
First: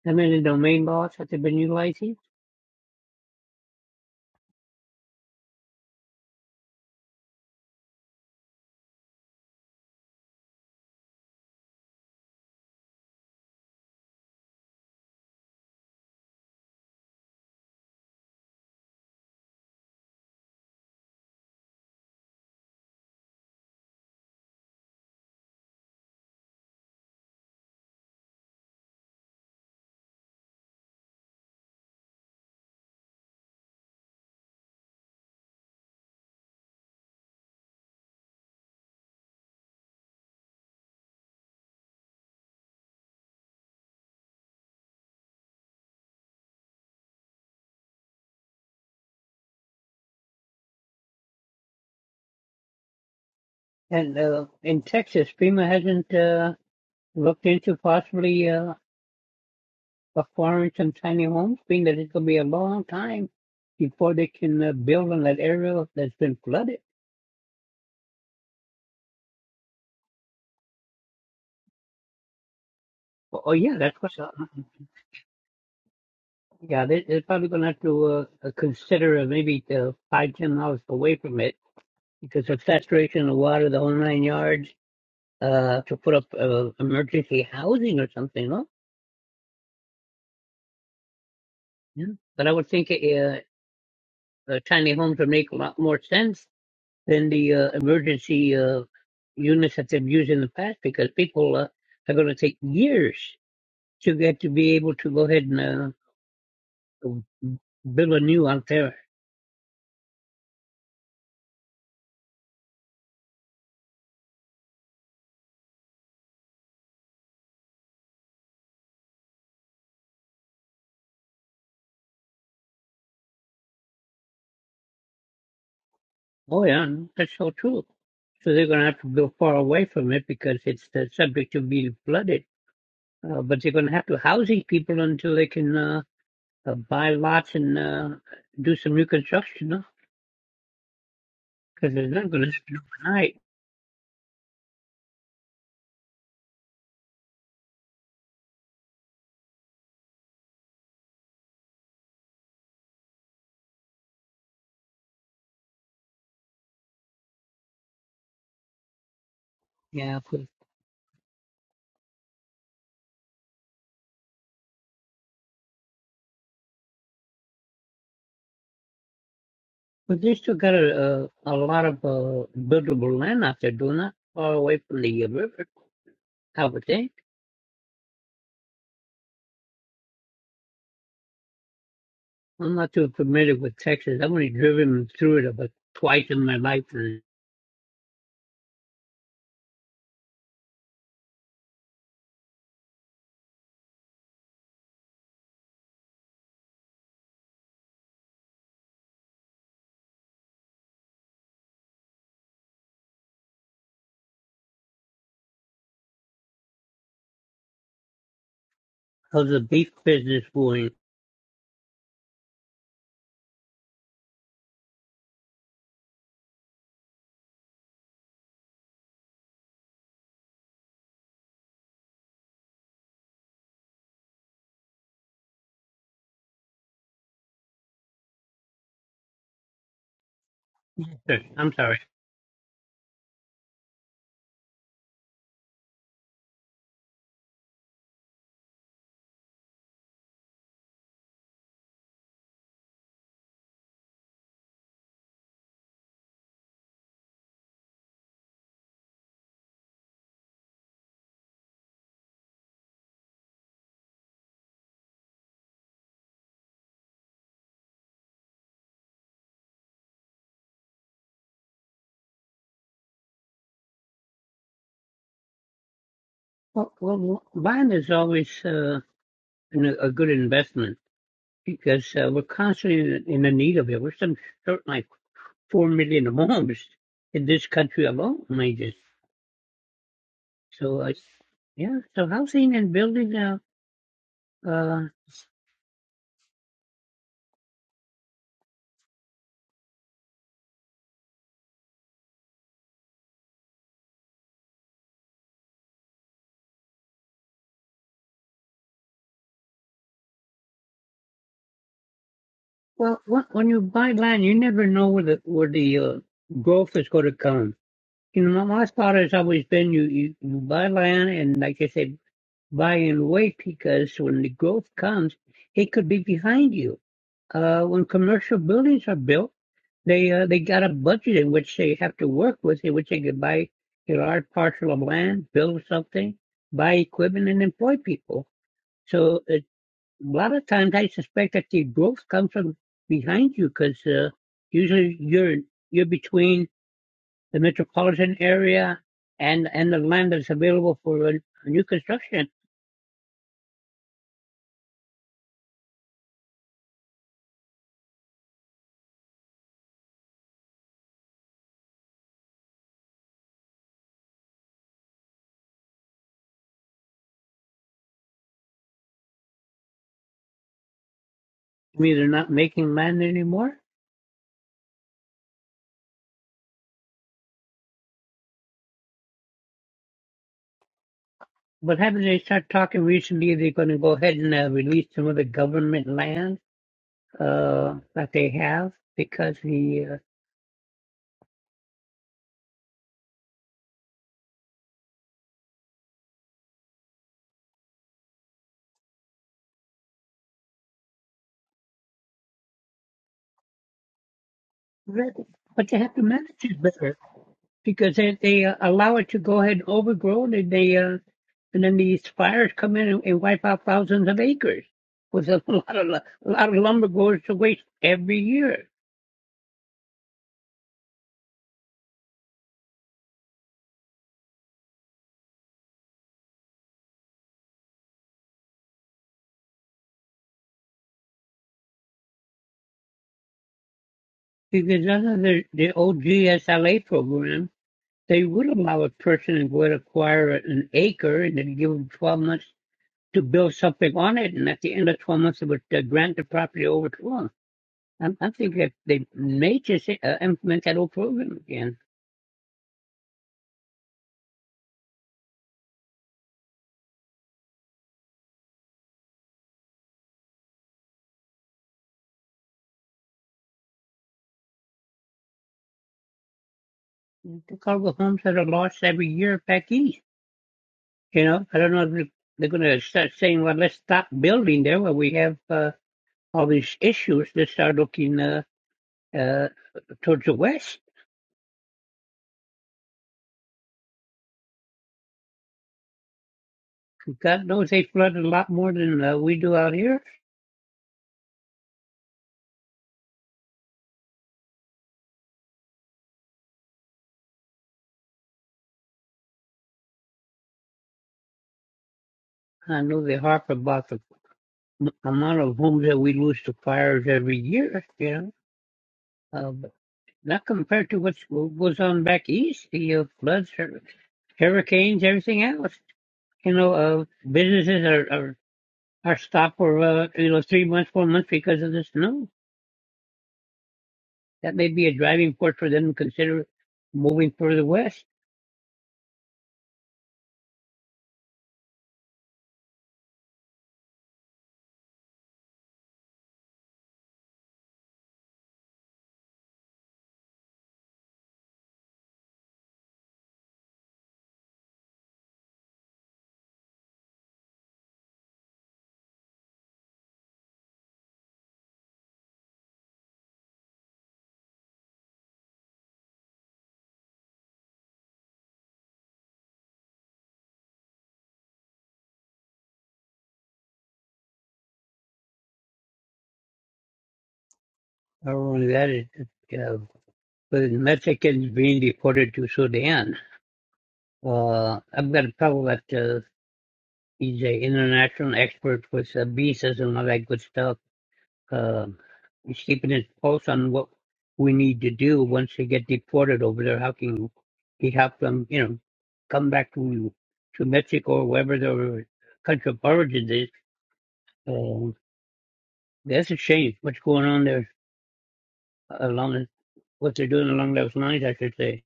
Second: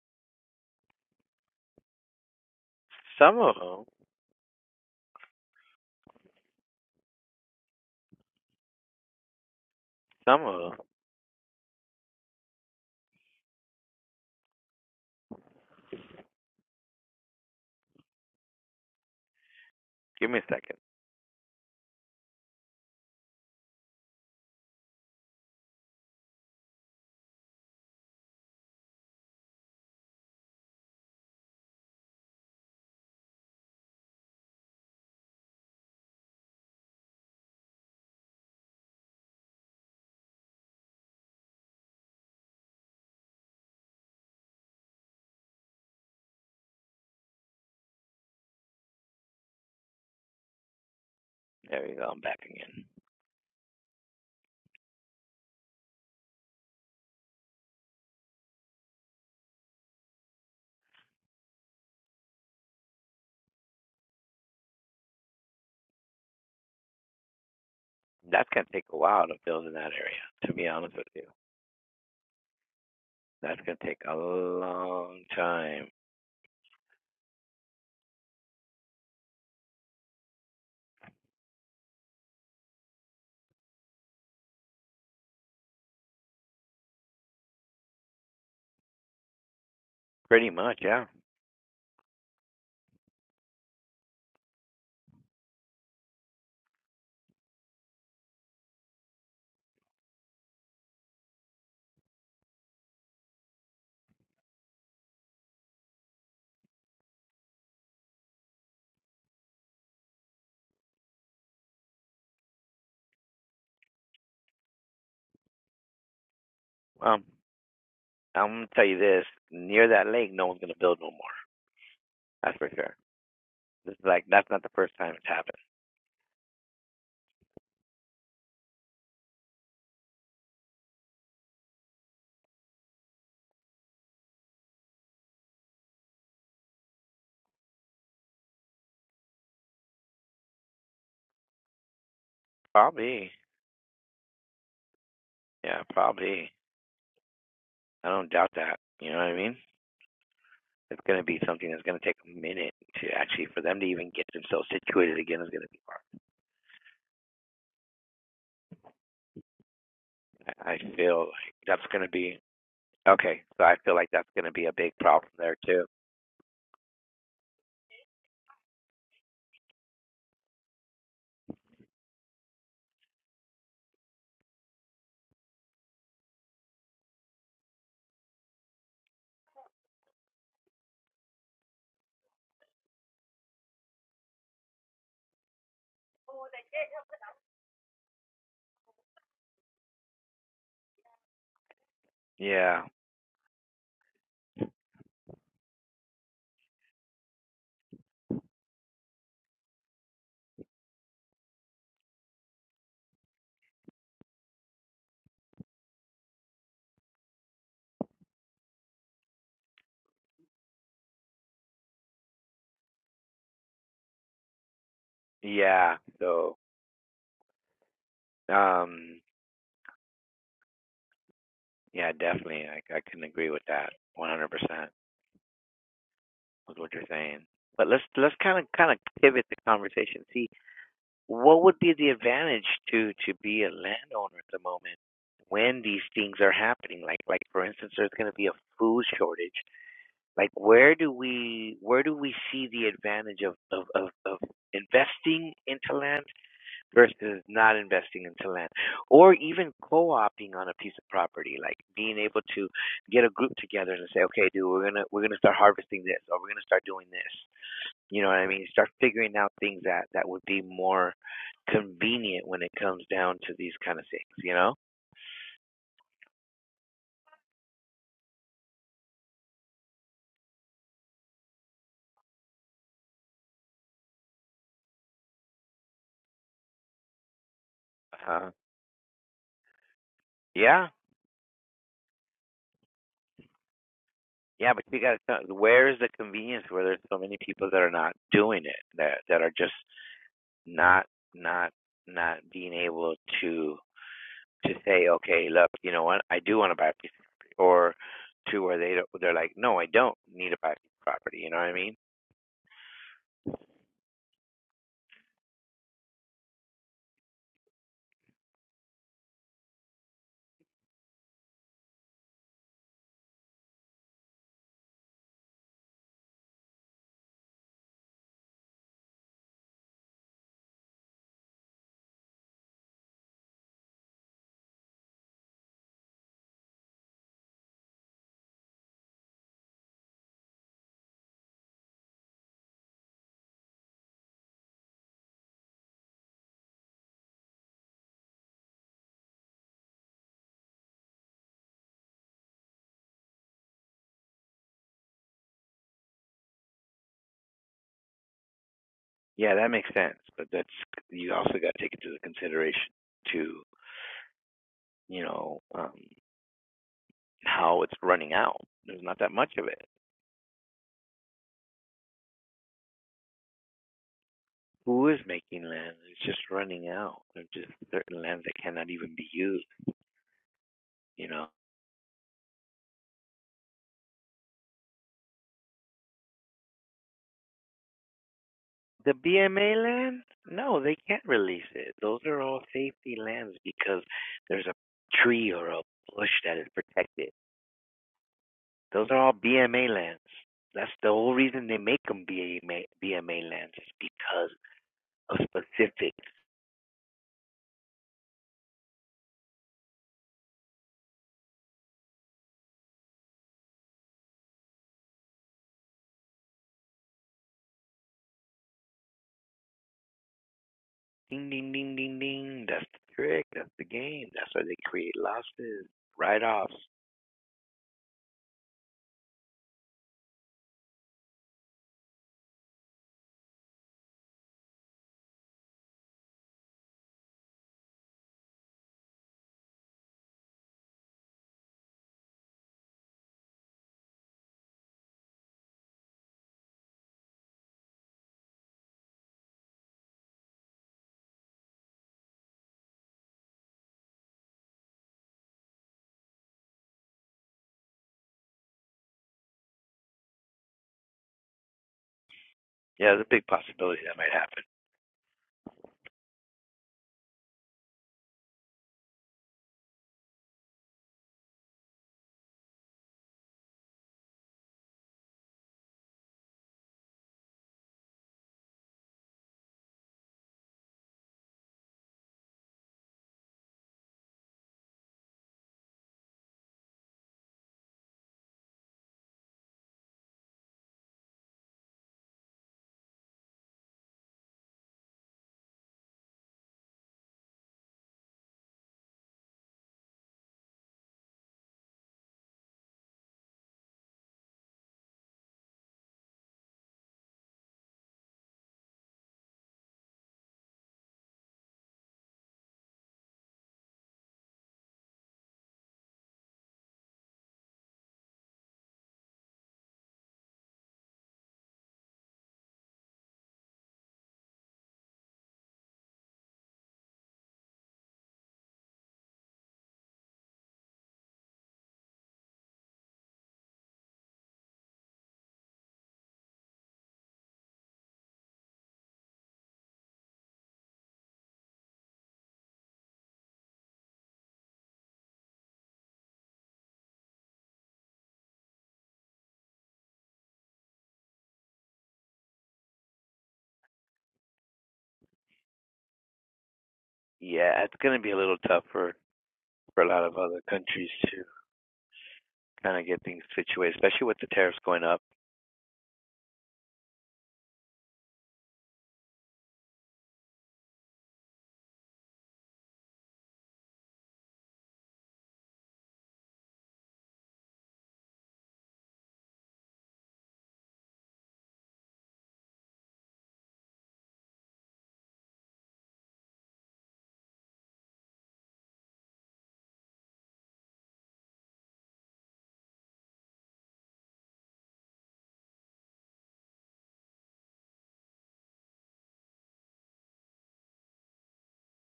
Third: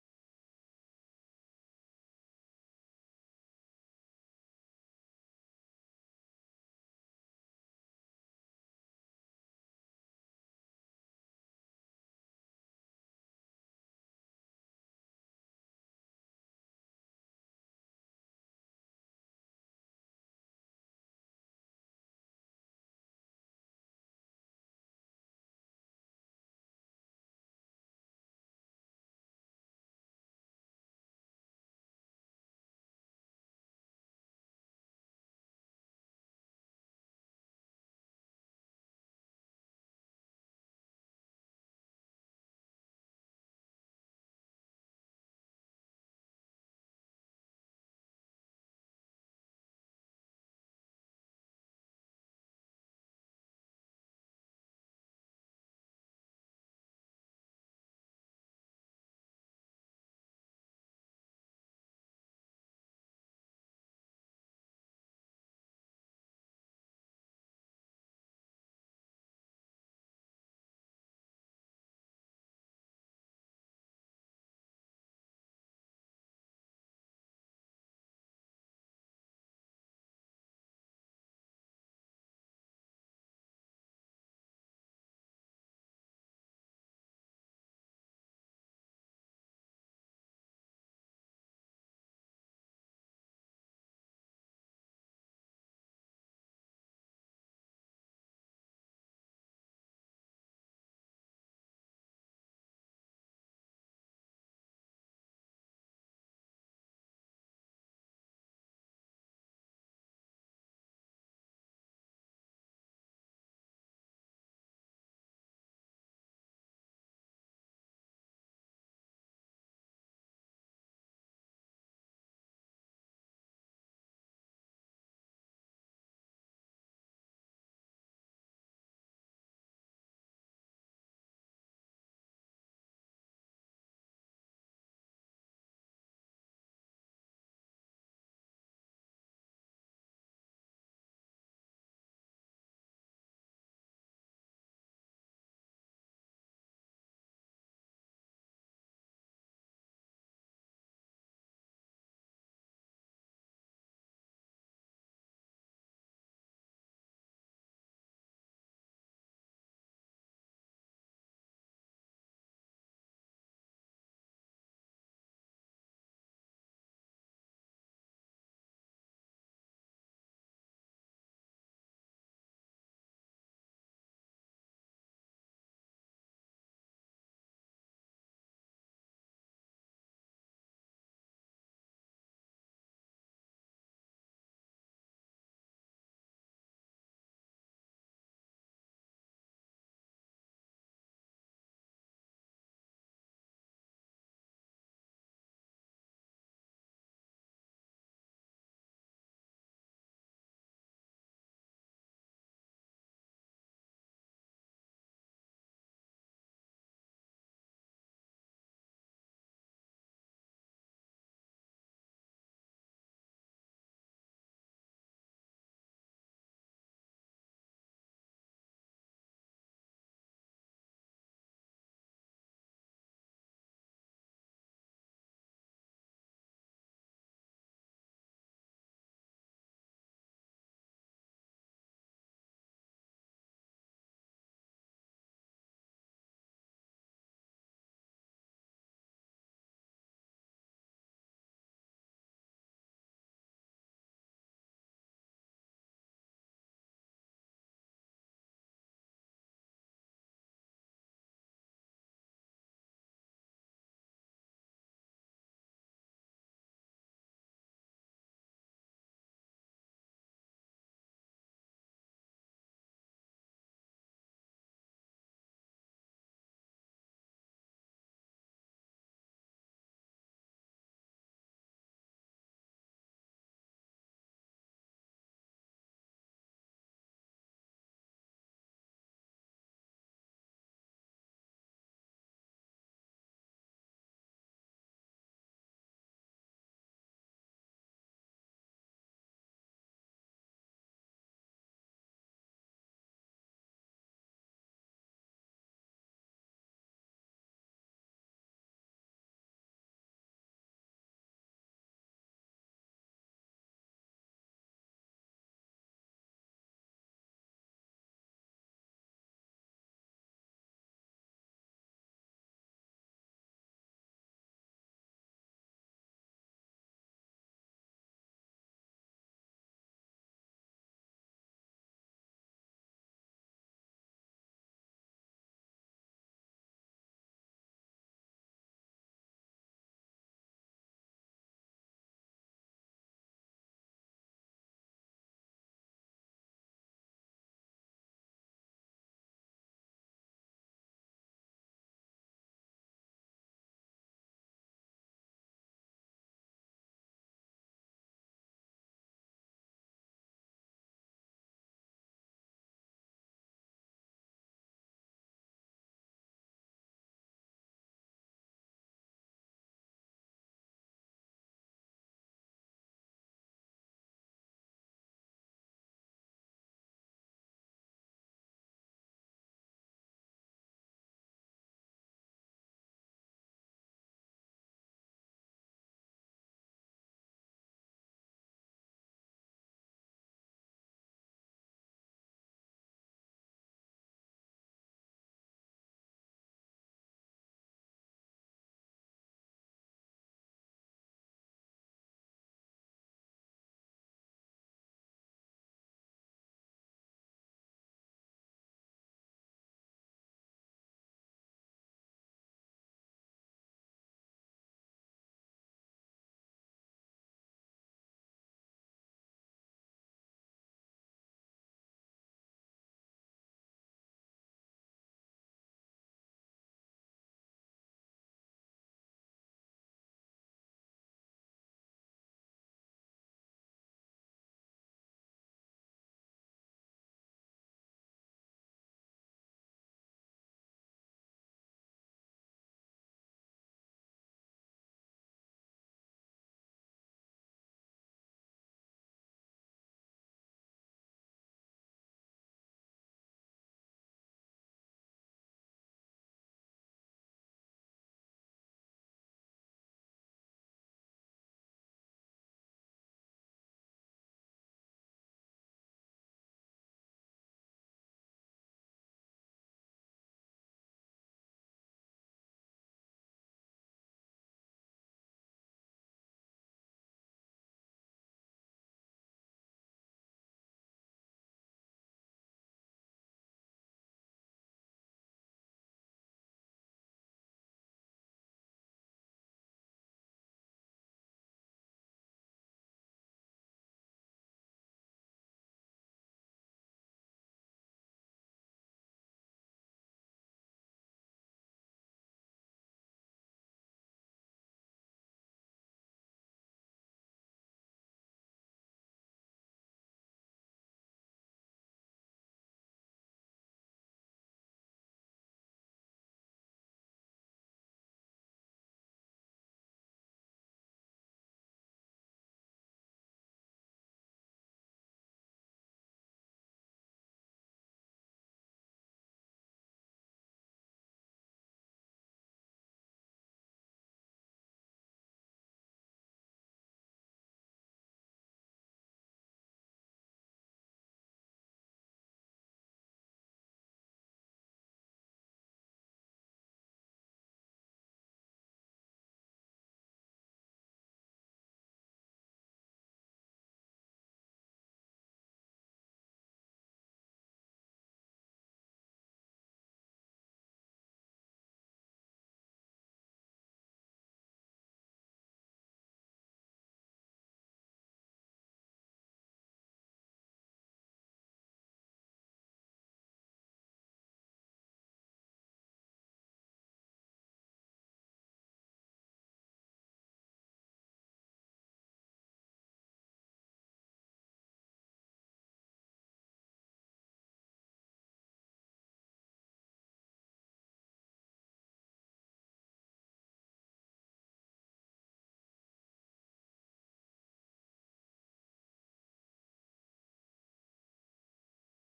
I mean, the domain laws that they've been utilizing. Some of them, some of them. Give me a second. There we go. I'm back again. And uh, in Texas, FEMA hasn't uh, looked into possibly uh, acquiring some tiny homes, being that it's going to be a long time before they can uh, build on that area that's been flooded. That's gonna take a while to build in that area. To be honest with you, Oh, oh, that's gonna yeah, that's take a what's uh, long time. yeah, they, they're probably going to have to uh, uh, consider uh, maybe uh, five, ten miles away from it because of saturation of water, the whole nine yards, uh, to put up uh, emergency housing or something, no? Pretty much, yeah. Yeah. But I would think uh, uh, tiny homes would make a lot more sense than the uh, emergency uh, units that they've used in the past because people uh, are going to take years to get to be able to go ahead and uh, build a new out there. Um, I'm gonna tell you this: near that lake, no one's gonna build no more. That's for sure. This is like that's not the first time it's happened. Oh, yeah, that's so true. So they're going to have to go far away from it because it's uh, subject to being flooded. Uh, but they're going to have to house these people until they can uh, uh, buy lots and uh, do some reconstruction, huh? Because it's not going to happen Probably, overnight. yeah, probably. I don't doubt that. You know what I mean? It's gonna be something that's gonna take a minute to actually for them to even get themselves situated again. Is gonna be Yeah, but, hard. I feel like that's gonna be okay. So I feel like that's gonna be a big problem there too. but they still got a, a, a lot of uh, buildable land out there, doing not far away from the uh, river, I would think. I'm not too familiar with Texas. I've only driven through it about twice in my life. And Yeah. of the beef business going. Yeah. So, um, yeah, definitely. I I can agree with that 100% with what you're saying. But let's let's kind of kind of pivot the conversation. See, Sure, what I'm would be sorry. the advantage to to be a landowner at the moment when these things are happening? Like like for instance, there's going to be a food shortage. Like where do we where do we see the advantage of of of, of investing into land versus not investing into land or even co-opting on a piece of property like being able to get a group together and say okay dude we're going to we're going to start harvesting this or we're going to start doing this you know what i mean start figuring out things that that would be more convenient when it comes down to these kind of things you know Well, well buying is always uh, an- a good investment because uh, we're constantly in, in the need of it. We're some something like four million homes in this country alone, uh I just yeah so uh, yeah. So housing and building. Uh, yeah but you uh, got to where's the convenience where there's so many people that are not doing it that that are just not not not being able to to say, okay, look, you know what, I do want to buy a piece of property, or to where they don't, they're like, no, I don't need to buy a piece of property. You know what I mean? well, wh- when you buy land, you never know where the where the uh, growth is going to come. You know, my my thought has always been you, you you buy land, and like I said. Buy and wait because when the growth comes, it could be behind you. Uh, when commercial buildings are built, they uh, they got a budget in which they have to work with, in which they could buy a large parcel of land, build something, buy equipment, and employ people. So it, a lot of times, I suspect that the growth comes from behind you because uh, usually you're you're between the metropolitan area and and the land that's available for uh, new construction Yeah, that makes sense, but that's you also got to take into consideration to you know um, how it's running out. There's not that much of it. I mean, they're not making land anymore. Who is making land? It's just running out. There's just certain lands that cannot even be used. You know, But haven't they start talking recently? They're going to go ahead and uh, release some of the government land uh, that they have The because BMA the uh, land? No, they can't release it. Those are all safety lands because there's a tree or a bush that is protected. Those are all BMA lands. That's the whole reason they make them BMA, BMA lands is because re- of but they specific. have to manage it better because they, they uh, allow it to go ahead and overgrow and they uh, and then these fires come in and, and wipe out thousands of acres with a lot of lu- a lot of lumber goes to waste every year Ding, ding, ding, ding, ding. That's the trick. That's the game. That's why they create losses, write-offs. because none of the the old GSLA program. They would allow a person who would acquire an acre and then give them 12 months to build something on it. And at the end of 12 months, they would uh, grant the property over to them. I'm, I'm thinking that they may just uh, implement that whole program again. Yeah, there's a big possibility that might happen. Look at all the homes that are lost every year back east. You know, I don't know if they're they're going to start saying, well, let's stop building there where we have uh, all these issues. Let's start looking uh, uh, towards the west. God knows they flood a lot more than uh, we do out here. I know they harp about the the amount of homes that we lose to fires every year, you know, uh, but not compared to what's, what goes on back east, the know, floods, hur- hurricanes, everything else. You know, uh, businesses are, are, are stopped for, uh, you know, three months, four months because of the snow. That may be a driving force for them to consider moving further west. Yeah, it's going to be a little tough for, for a lot of other countries to kind of get things situated, especially with the tariffs going up Not only that, it, it, uh, with Mexicans being deported to Sudan. Uh, I've got a problem with that. uh, He's an international expert with uh, visas and all that good stuff. Uh, he's keeping his pulse on what we need to do once they get deported over there. How can he help them, you know, come back to to Mexico or wherever their country of origin is? Um, that's a shame. What's going on there along what they're doing along those lines? I should say.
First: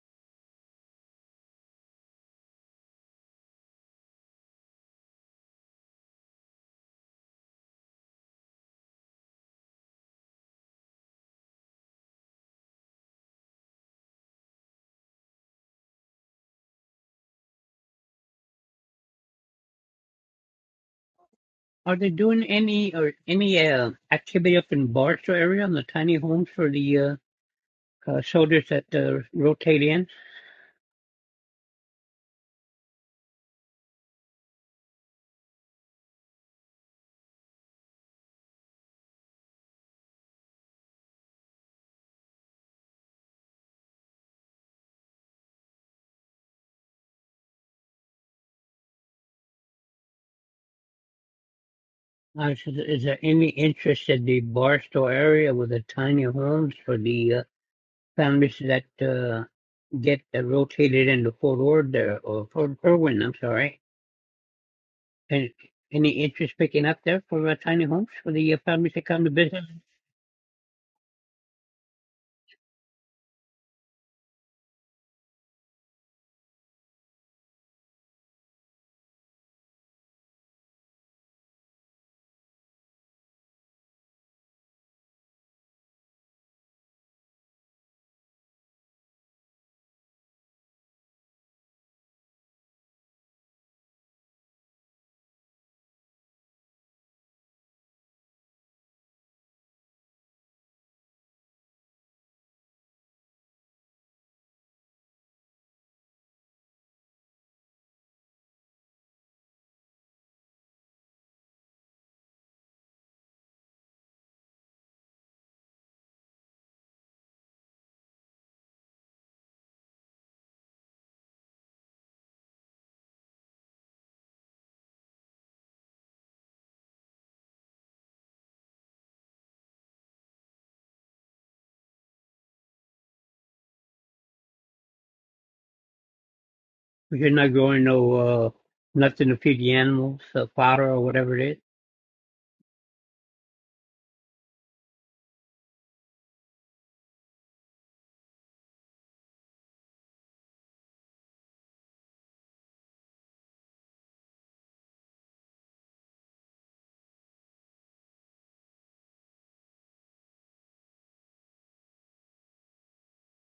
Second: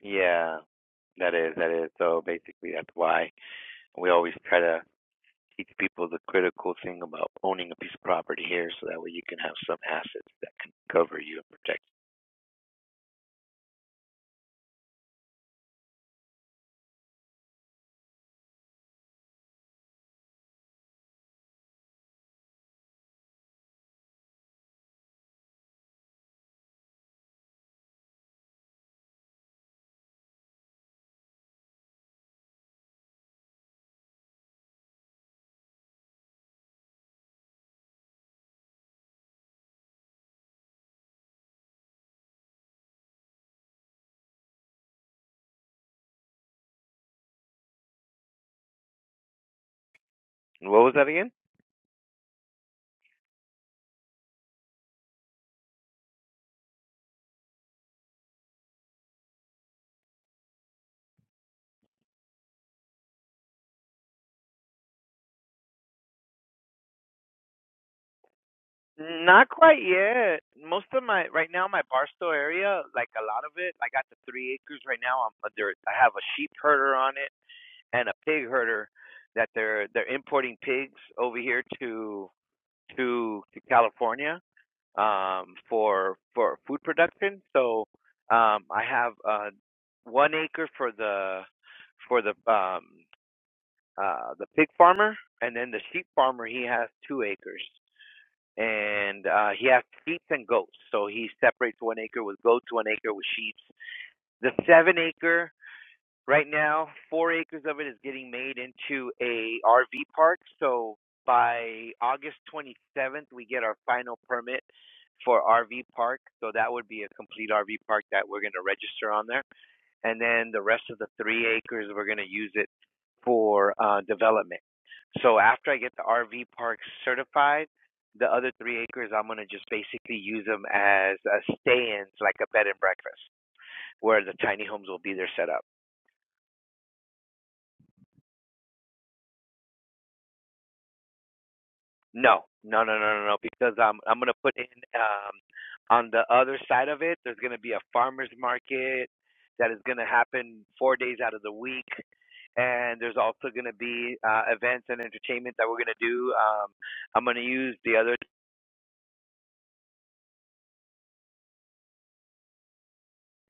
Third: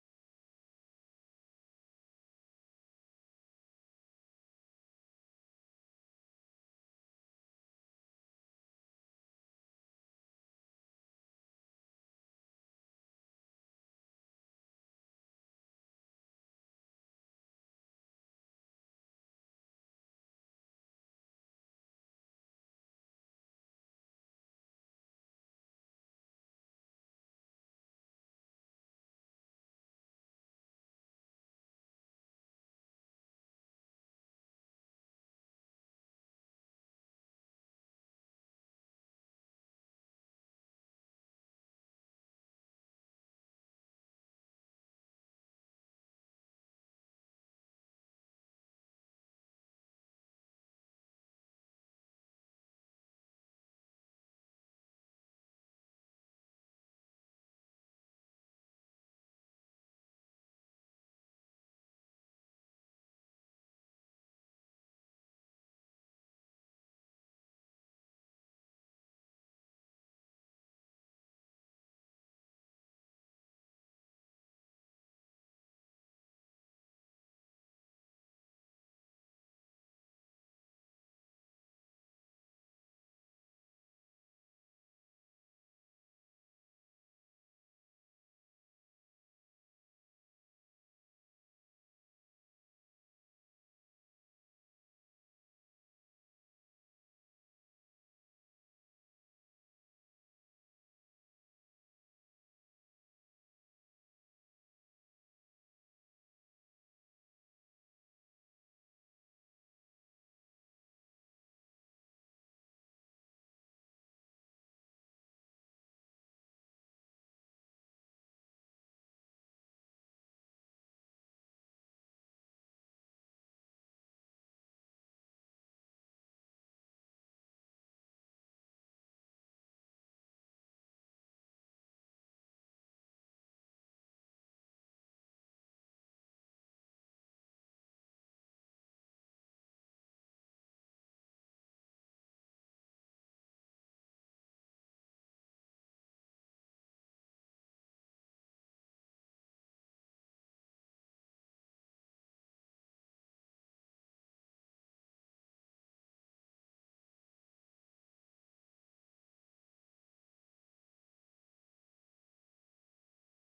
Yeah, that is that is. So basically, that's why we always try to teach people the critical thing about owning a piece of property here, so that way you can have some assets that can cover you and protect. Are they doing any or any uh, activity up in Barstow area on the tiny homes for the uh, uh, soldiers that uh, rotate in? you. And what was that again? Uh, so th- is there any interest in the Barstow area with the tiny homes for the uh, families that uh, get uh, rotated into Fort Ord there, or Fort Irwin, I'm sorry? And any interest picking up there for uh, tiny homes for the uh, families that come to Not visit? quite yet. Most of my right now, my Barstow area, like a lot of it, I got the three acres right now. I'm uh, there. I have a sheep herder on it and a pig herder that they're they're importing pigs over here to to to California um, for for food production. So um, I have uh, one acre for the for the um, uh, the pig farmer, and then the sheep farmer he has two acres, and uh, he has sheep and goats. So he separates one acre with goats, one acre with sheep. The seven acre. Right now, four acres of it is getting made into a RV park. So by August 27th, we get our final permit for RV park. So that would be a complete RV park that we're going to register on there. And then the rest of the three acres, we're going to use it for uh, development. So after I get the RV park certified, the other three acres, I'm going to just basically use them as a stay-ins, like a bed and breakfast, where the tiny homes will be there set up. Because you're not growing no uh, nothing to feed the animals, uh, fodder or whatever it is. No, no, no, no, no, no. Because I'm I'm gonna put in um on the other side of it. There's gonna be a farmers market that is gonna happen four days out of the week, and there's also gonna be uh, events and entertainment that we're gonna do. Um, I'm gonna use the other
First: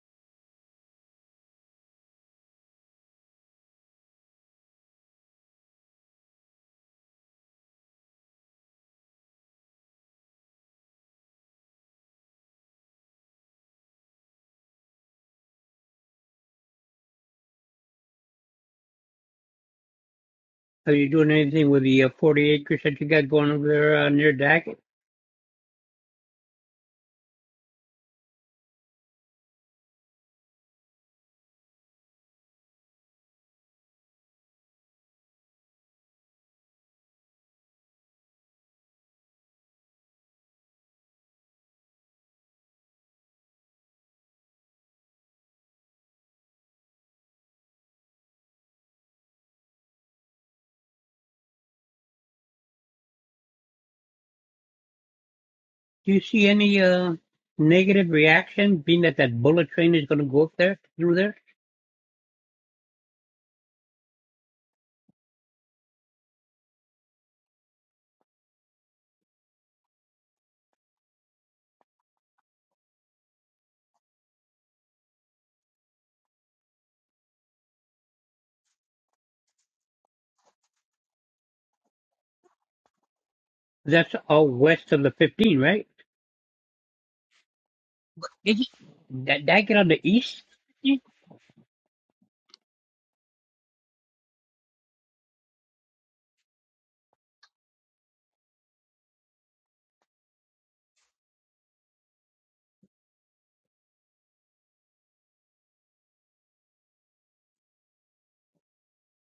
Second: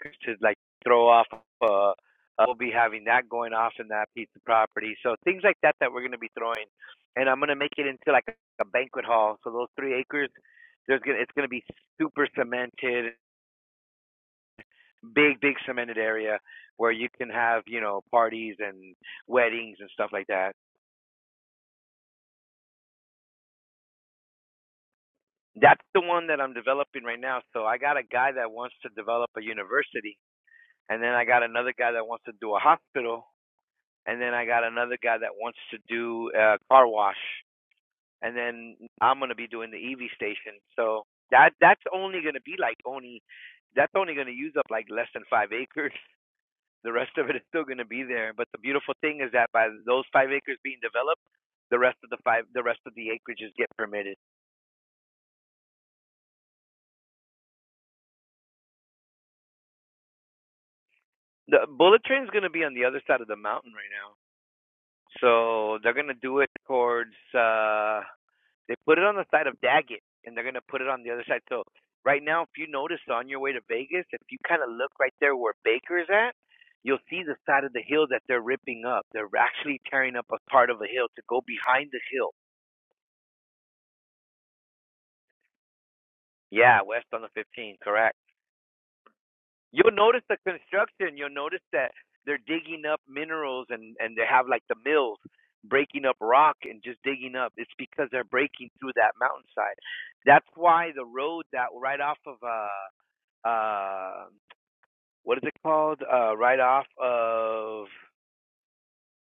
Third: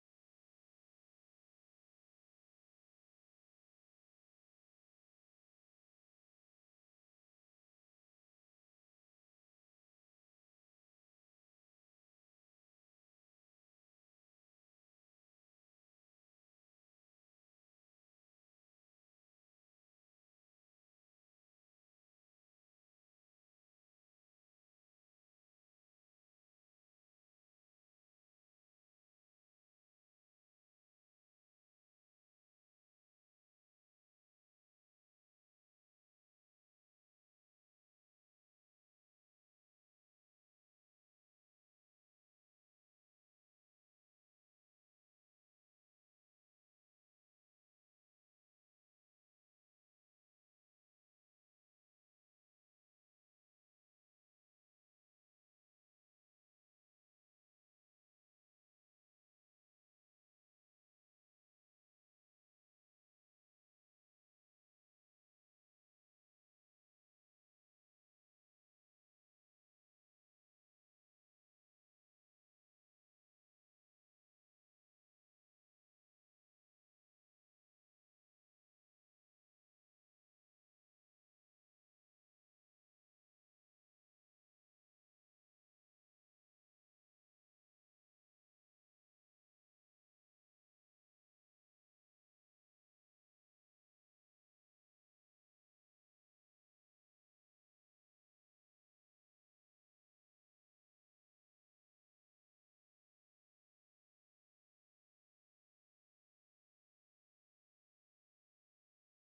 to like throw off. Uh, uh, we'll be having that going off in that piece of property. So things like that that we're gonna be throwing, and I'm gonna make it into like a banquet hall. So those three acres, there's gonna it's gonna be super cemented big big cemented area where you can have you know parties and weddings and stuff like that Are you doing anything with the uh, 40 acres that you got going over there uh, near Daggett? that's the one that i'm developing right now so i got a guy that wants to develop a university and then i got another guy that wants to do a hospital and then i got another guy that wants to do a car wash and then i'm going to be doing the ev station so that that's only going to be like only that's only going to use up like less than five acres The rest of it is still going to be there. But the beautiful thing is that by those five acres being developed, the rest of the five, the rest of the acreages get permitted. Do you see any uh, negative reaction, being that that bullet train is going to go up there through there? The bullet train is going to be on the other side of the mountain right now, so they're going to do it towards. uh They put it on the side of Daggett, and they're going to put it on the other side. So right now, if you notice on your way to Vegas, if you kind of look right there where Baker's at, you'll see the side of the hill that they're ripping up. They're actually tearing up a part of a hill to go behind the hill. That's all west of the 15, right? Yeah, west on the 15, correct. Did you, that, that get on You'll the notice the east? construction. You'll notice that they're digging up minerals and and they have like the mills breaking up rock and just digging up. It's because they're breaking through that mountainside. That's why the road that right off of uh uh what is it called? Uh right off of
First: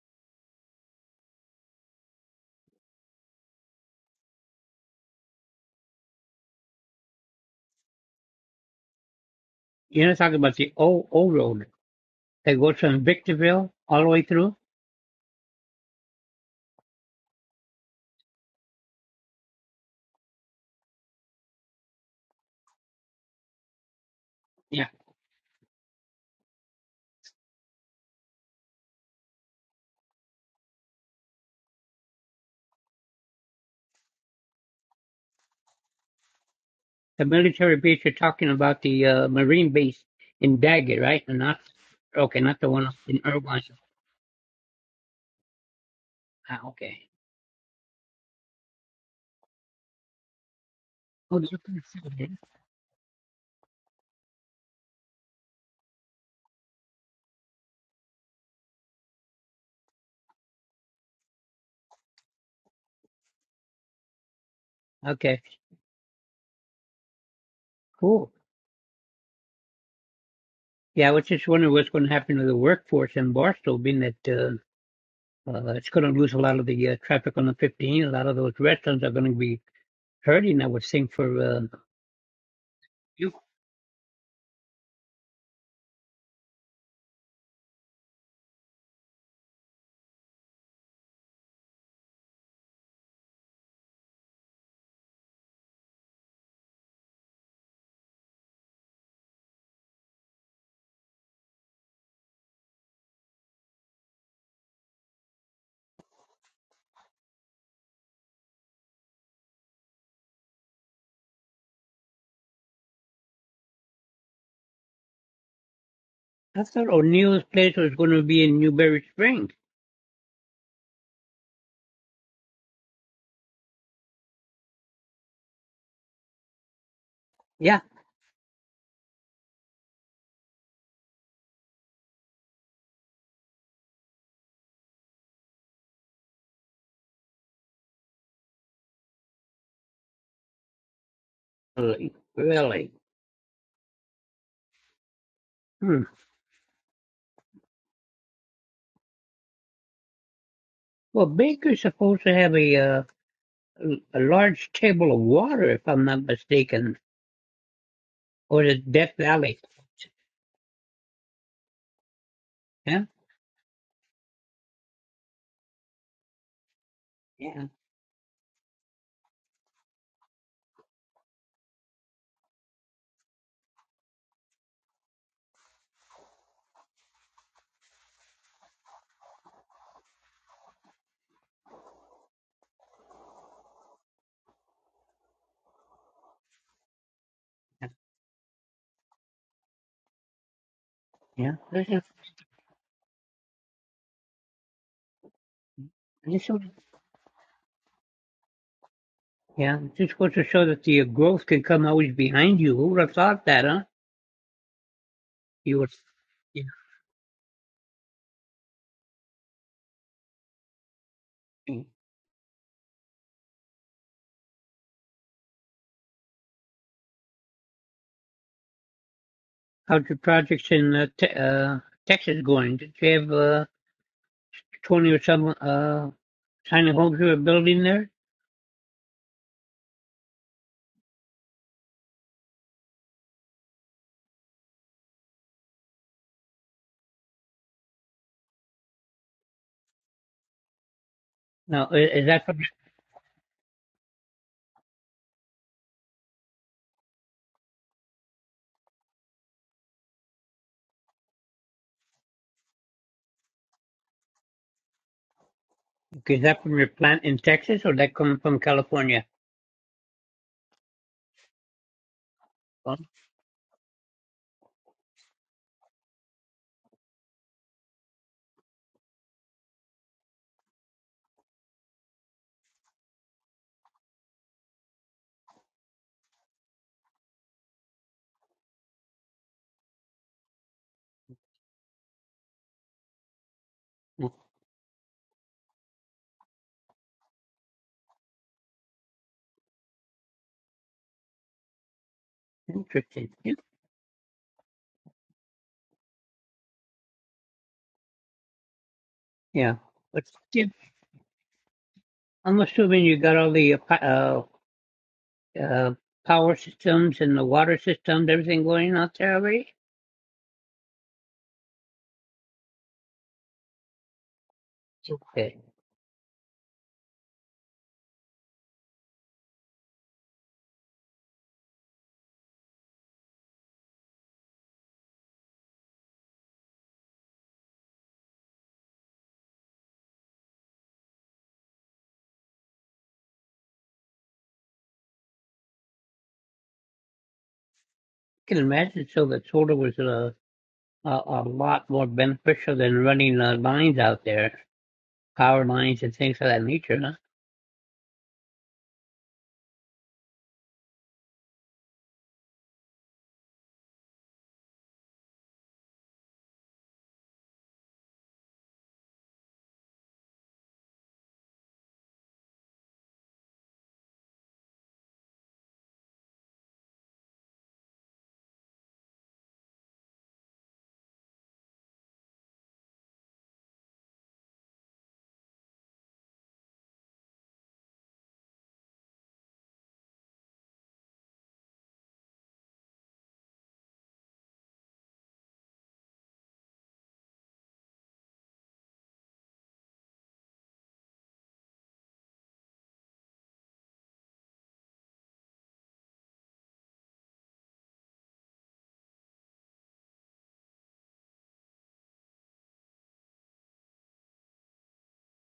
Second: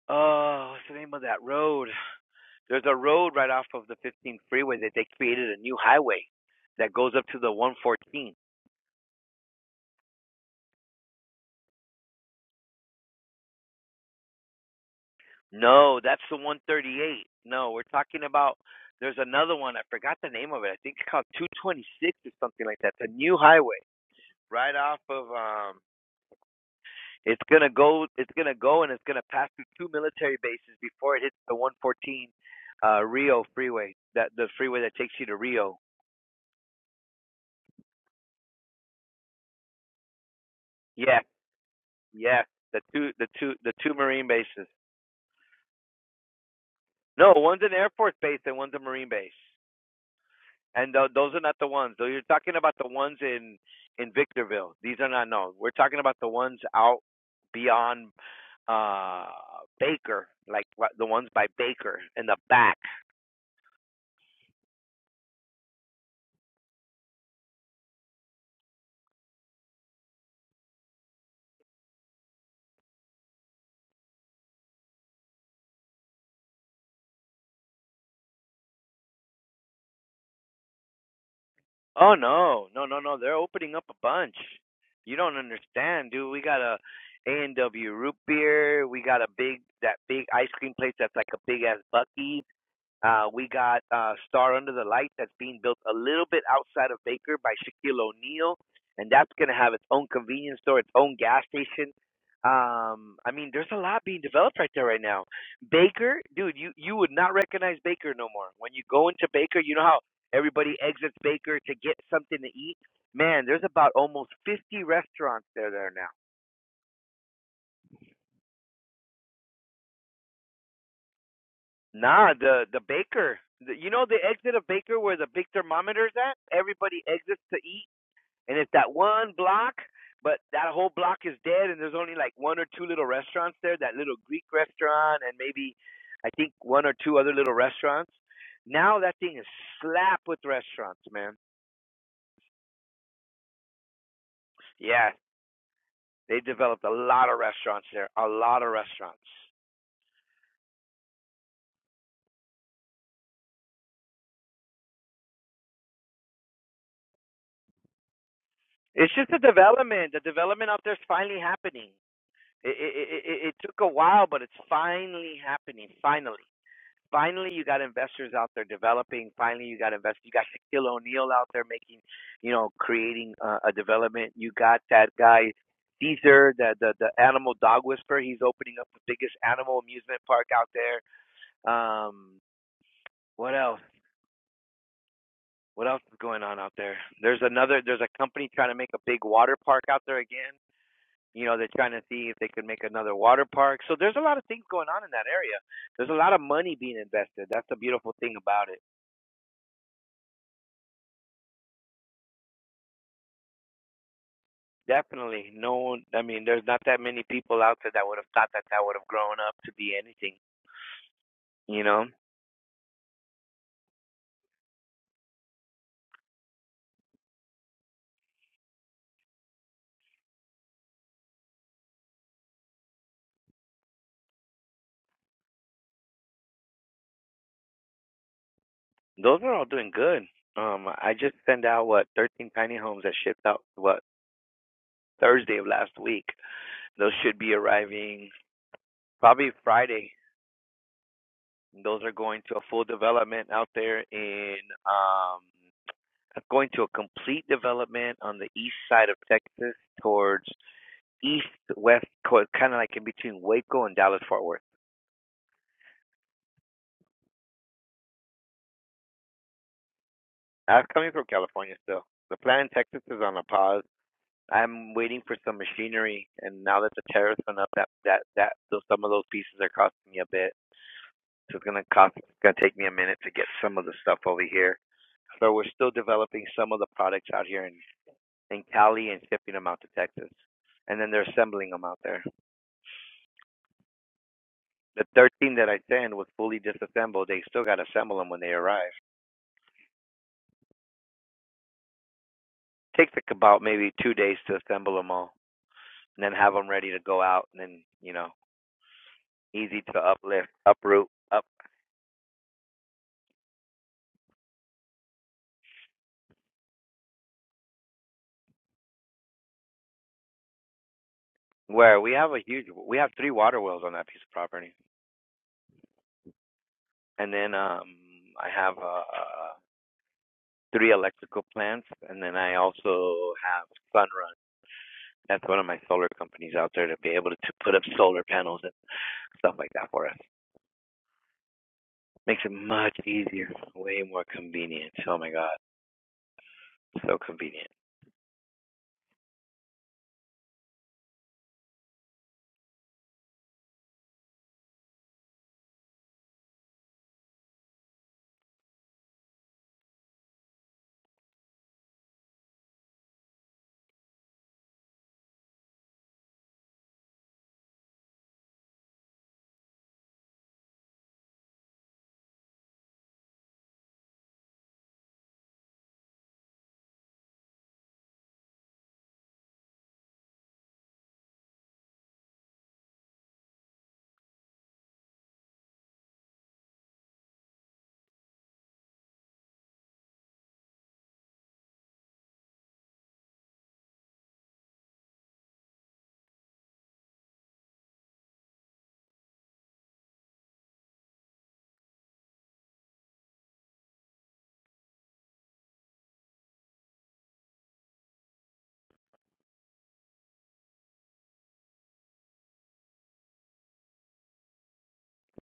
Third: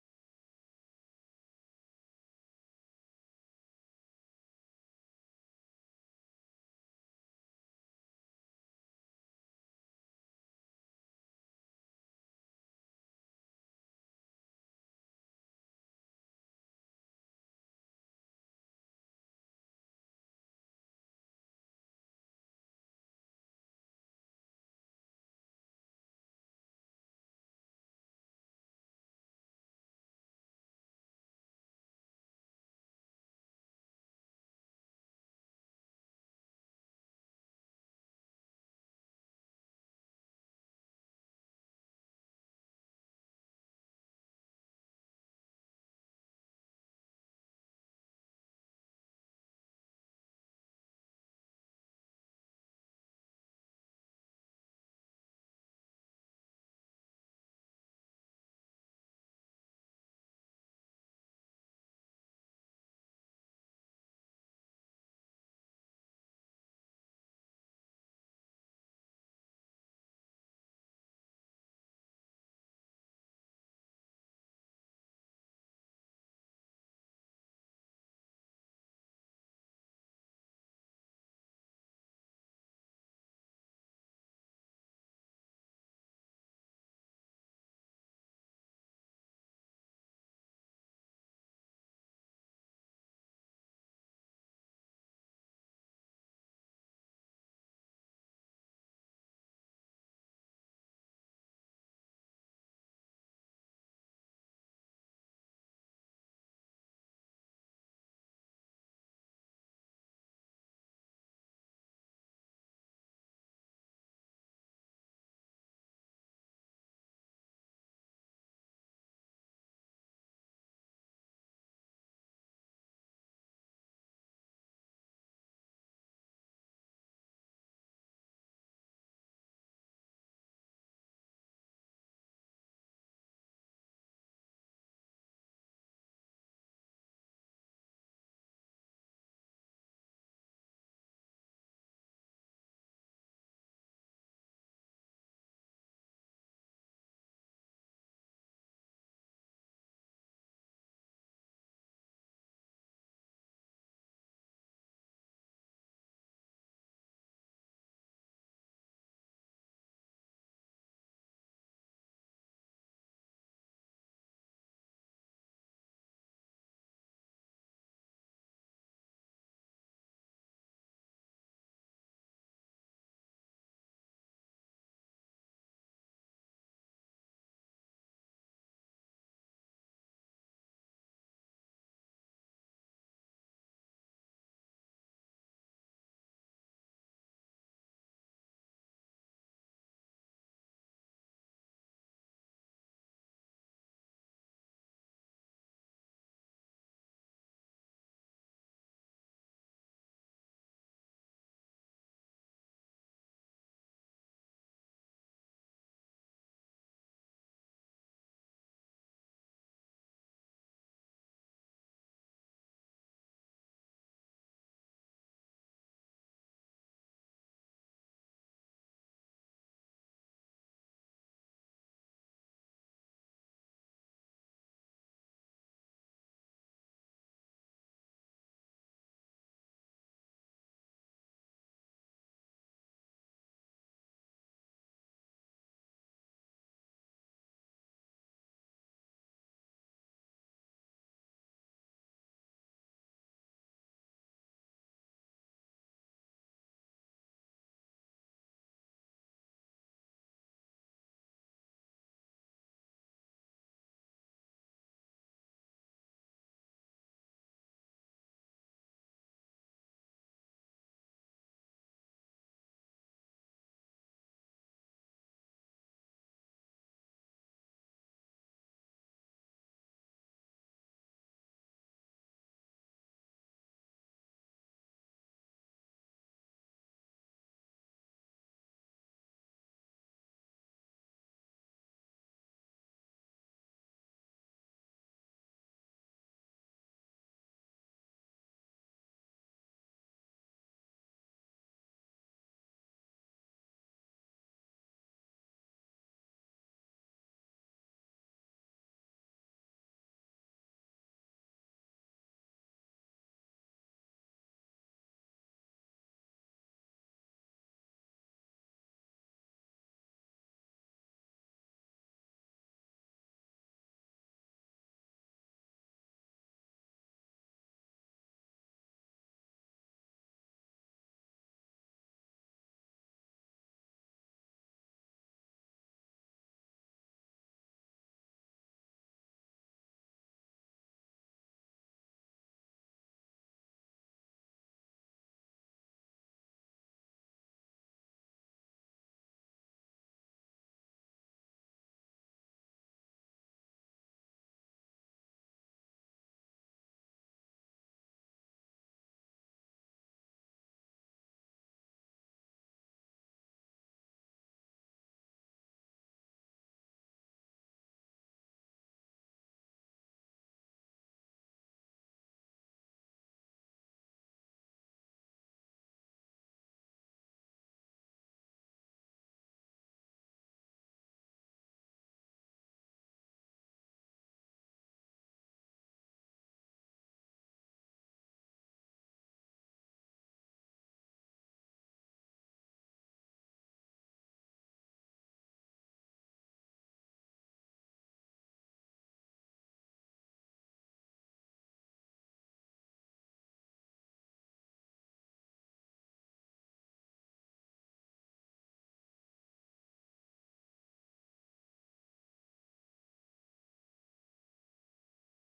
oh what's the name of that road? There's a road right off of the 15 freeway that they created a new highway that goes up to the 114 You're not talking about the old, old road that goes from Victorville all the way through? No, that's the 138. No, we're talking about there's another one. I forgot the name of it. I think it's called 226 or something like that. It's a new highway right Yeah. off of um it's going to go it's going to go and it's going to pass through two military bases before it hits the 114 uh Rio freeway. That the freeway that takes you to Rio. The military base, you're talking about the uh, Marine base in Daggett, Yeah. right? And not, okay, Yeah. not the The one two in the two Irvine. the two marine bases. Ah, okay. No, one's an Air Force base and one's a marine base. And tho- those are Oh, they're not the pretty ones. Though far, you're yeah. talking about the ones in in Victorville. These are not known. We're talking about the ones out beyond uh Baker, like what- the ones by Baker in the back. Okay, cool. Yeah, I was just wondering what's going to happen to the workforce in Barstow, being that. Uh, Uh, it's going to lose a lot of the uh, traffic on the 15. A lot of those restaurants are going to be hurting, I would think, for uh, Oh no, no, no, no. you. They're opening up a bunch. You don't understand, dude. We got a A and W root beer. We got a big that big ice cream place that's like a big ass Bucky. Uh, we got uh, Star Under the Light that's being built a little bit outside of Baker by Shaquille O'Neal, and that's going to have its own convenience store, its own gas station. Um, I mean, there's a lot being developed right there right now. Baker, dude, you you would not recognize Baker no more. When you go into Baker, you know how everybody exits Baker to get something to eat. Man, there's about almost 50 restaurants there there now. I thought O'Neill's place was going to be in Newberry Springs. Nah, the the Baker, the, you know the exit of Baker where the big thermometer's at. Everybody exits to eat Yeah, and it's that one block, but that whole block is dead, and there's only like one or two little restaurants there. That little Greek restaurant, and maybe I think one or two other little restaurants. Now that thing is slapped with restaurants, man. really. really. Yeah, Hmm. they developed a lot of restaurants there, a lot of restaurants. Well, Baker's supposed to have a, uh, a large table of water, if I'm not mistaken, or is it Death It's just the Valley? development. The development out there is finally happening. It, it, Yeah, it, it it took a while, but it's finally happening. Finally. Finally, you yeah, got investors out there developing. Finally, you got investors. You got Shaquille O'Neal out there making, you know, creating uh, a development. You got that guy Caesar, the, the the animal dog whisperer. He's opening up the biggest animal amusement park out there. Um, what else? What else is going on out there? There's another. yeah. There's a company trying to make a big water park out there again. You Yeah. know, they're is, trying to see if they could make another water park. So there's a lot of things going on in that area. There's a lot of this is, money being invested. That's the beautiful thing about it. yeah, just goes to show that the uh, growth can come always behind you. Who would have thought that, huh? Definitely. No You would. one, I mean, there's not that many people out there that would have thought that that would have grown up to be anything, Yeah. you know? How's your projects in uh, te- uh, Texas going? Did you have uh, 20 or some uh, tiny homes you were building there? Those are all doing good. Um, I just sent out, what, 13 tiny homes that shipped out, what, Thursday of last week. Those should be arriving probably Friday. Now, i- Those are is going that to from a full development out there in, um, going to a complete development on the east side of Texas towards east, west, kind of like in between Waco and Dallas Fort Worth. is that from your plant in Texas or that come from California? I'm coming from California still. The plant in Oh, Texas is on a pause. I'm waiting for some machinery, and now that the tariffs went up, that that that so some of those pieces are costing me a bit. So it's gonna cost. It's gonna take me a minute to get some of the stuff over here. So we're still developing some of the products out here in in Cali and shipping them out to Texas, and then they're assembling them out there. oh, The 13 that I sent was fully disassembled. They still gotta assemble them when they arrive. Takes like interesting. Yeah, about maybe two days to assemble them all, and then have them ready to go out, and then you know Yeah. easy to but uplift, yeah, uproot, up I'm assuming you got all the uh, pa- uh, uh, power systems and the water systems, everything going out there already. where we have a huge we have three water wells on that piece of property. Okay, I And then um I have uh three electrical plants and then I also have Sunrun. That's one of my solar companies out there to be able to, to put up solar panels and stuff like that for us. Makes it much easier, way more convenient. Oh my god, so convenient. can imagine so that solar was a a, a lot more beneficial than running uh, lines out there. power lines and things of that nature. huh?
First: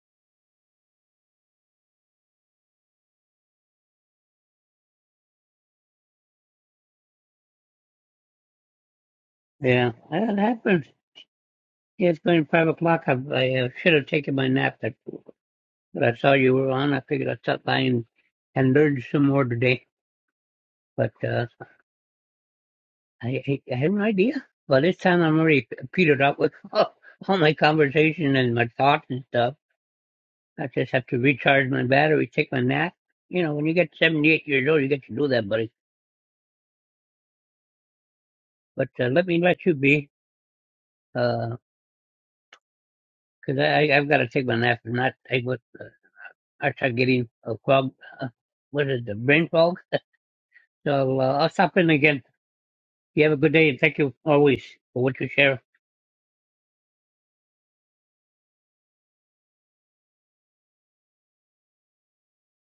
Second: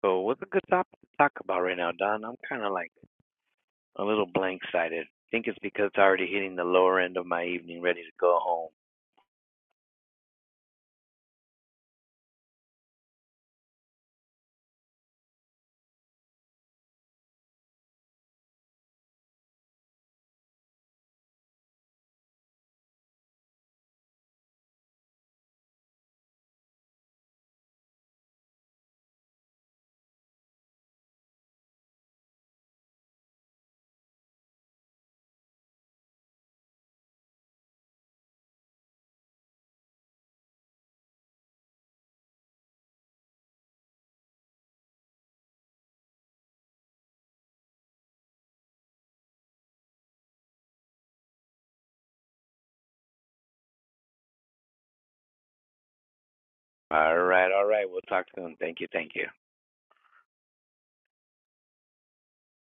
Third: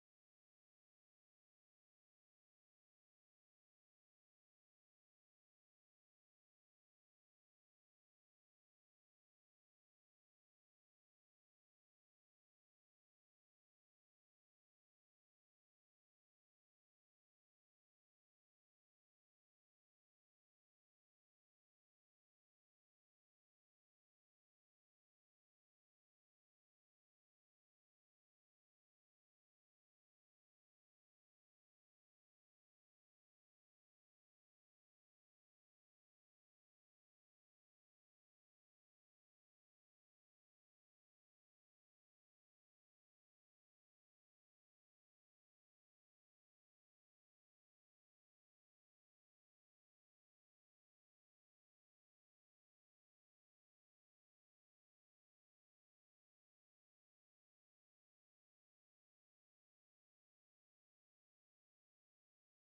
So what's a good topic to talk about right now, Don? I'm kind of like a little blank-sided. I think it's because it's already hitting the lower end of my evening, ready to go home. Yeah, that happened. Yeah, It's going five o'clock. I, I uh, should have taken my nap, but, but I saw you were on. I figured I'd stop by and, and learn some more today. But uh, I, I I had an idea. By this time, I'm already petered up with all, all my conversation and my thoughts and stuff. I just have to recharge my battery, take my nap. You know, when you get 78 years old, you get to do that, buddy. But uh, let me let you be, because I I, have got to take my nap. And not I would. uh, I start getting a fog. Uh, what is the brain fog? So uh, I'll stop in again. You have a good day and thank you always for what you share. All right, all right. We'll talk soon. Thank you, thank you.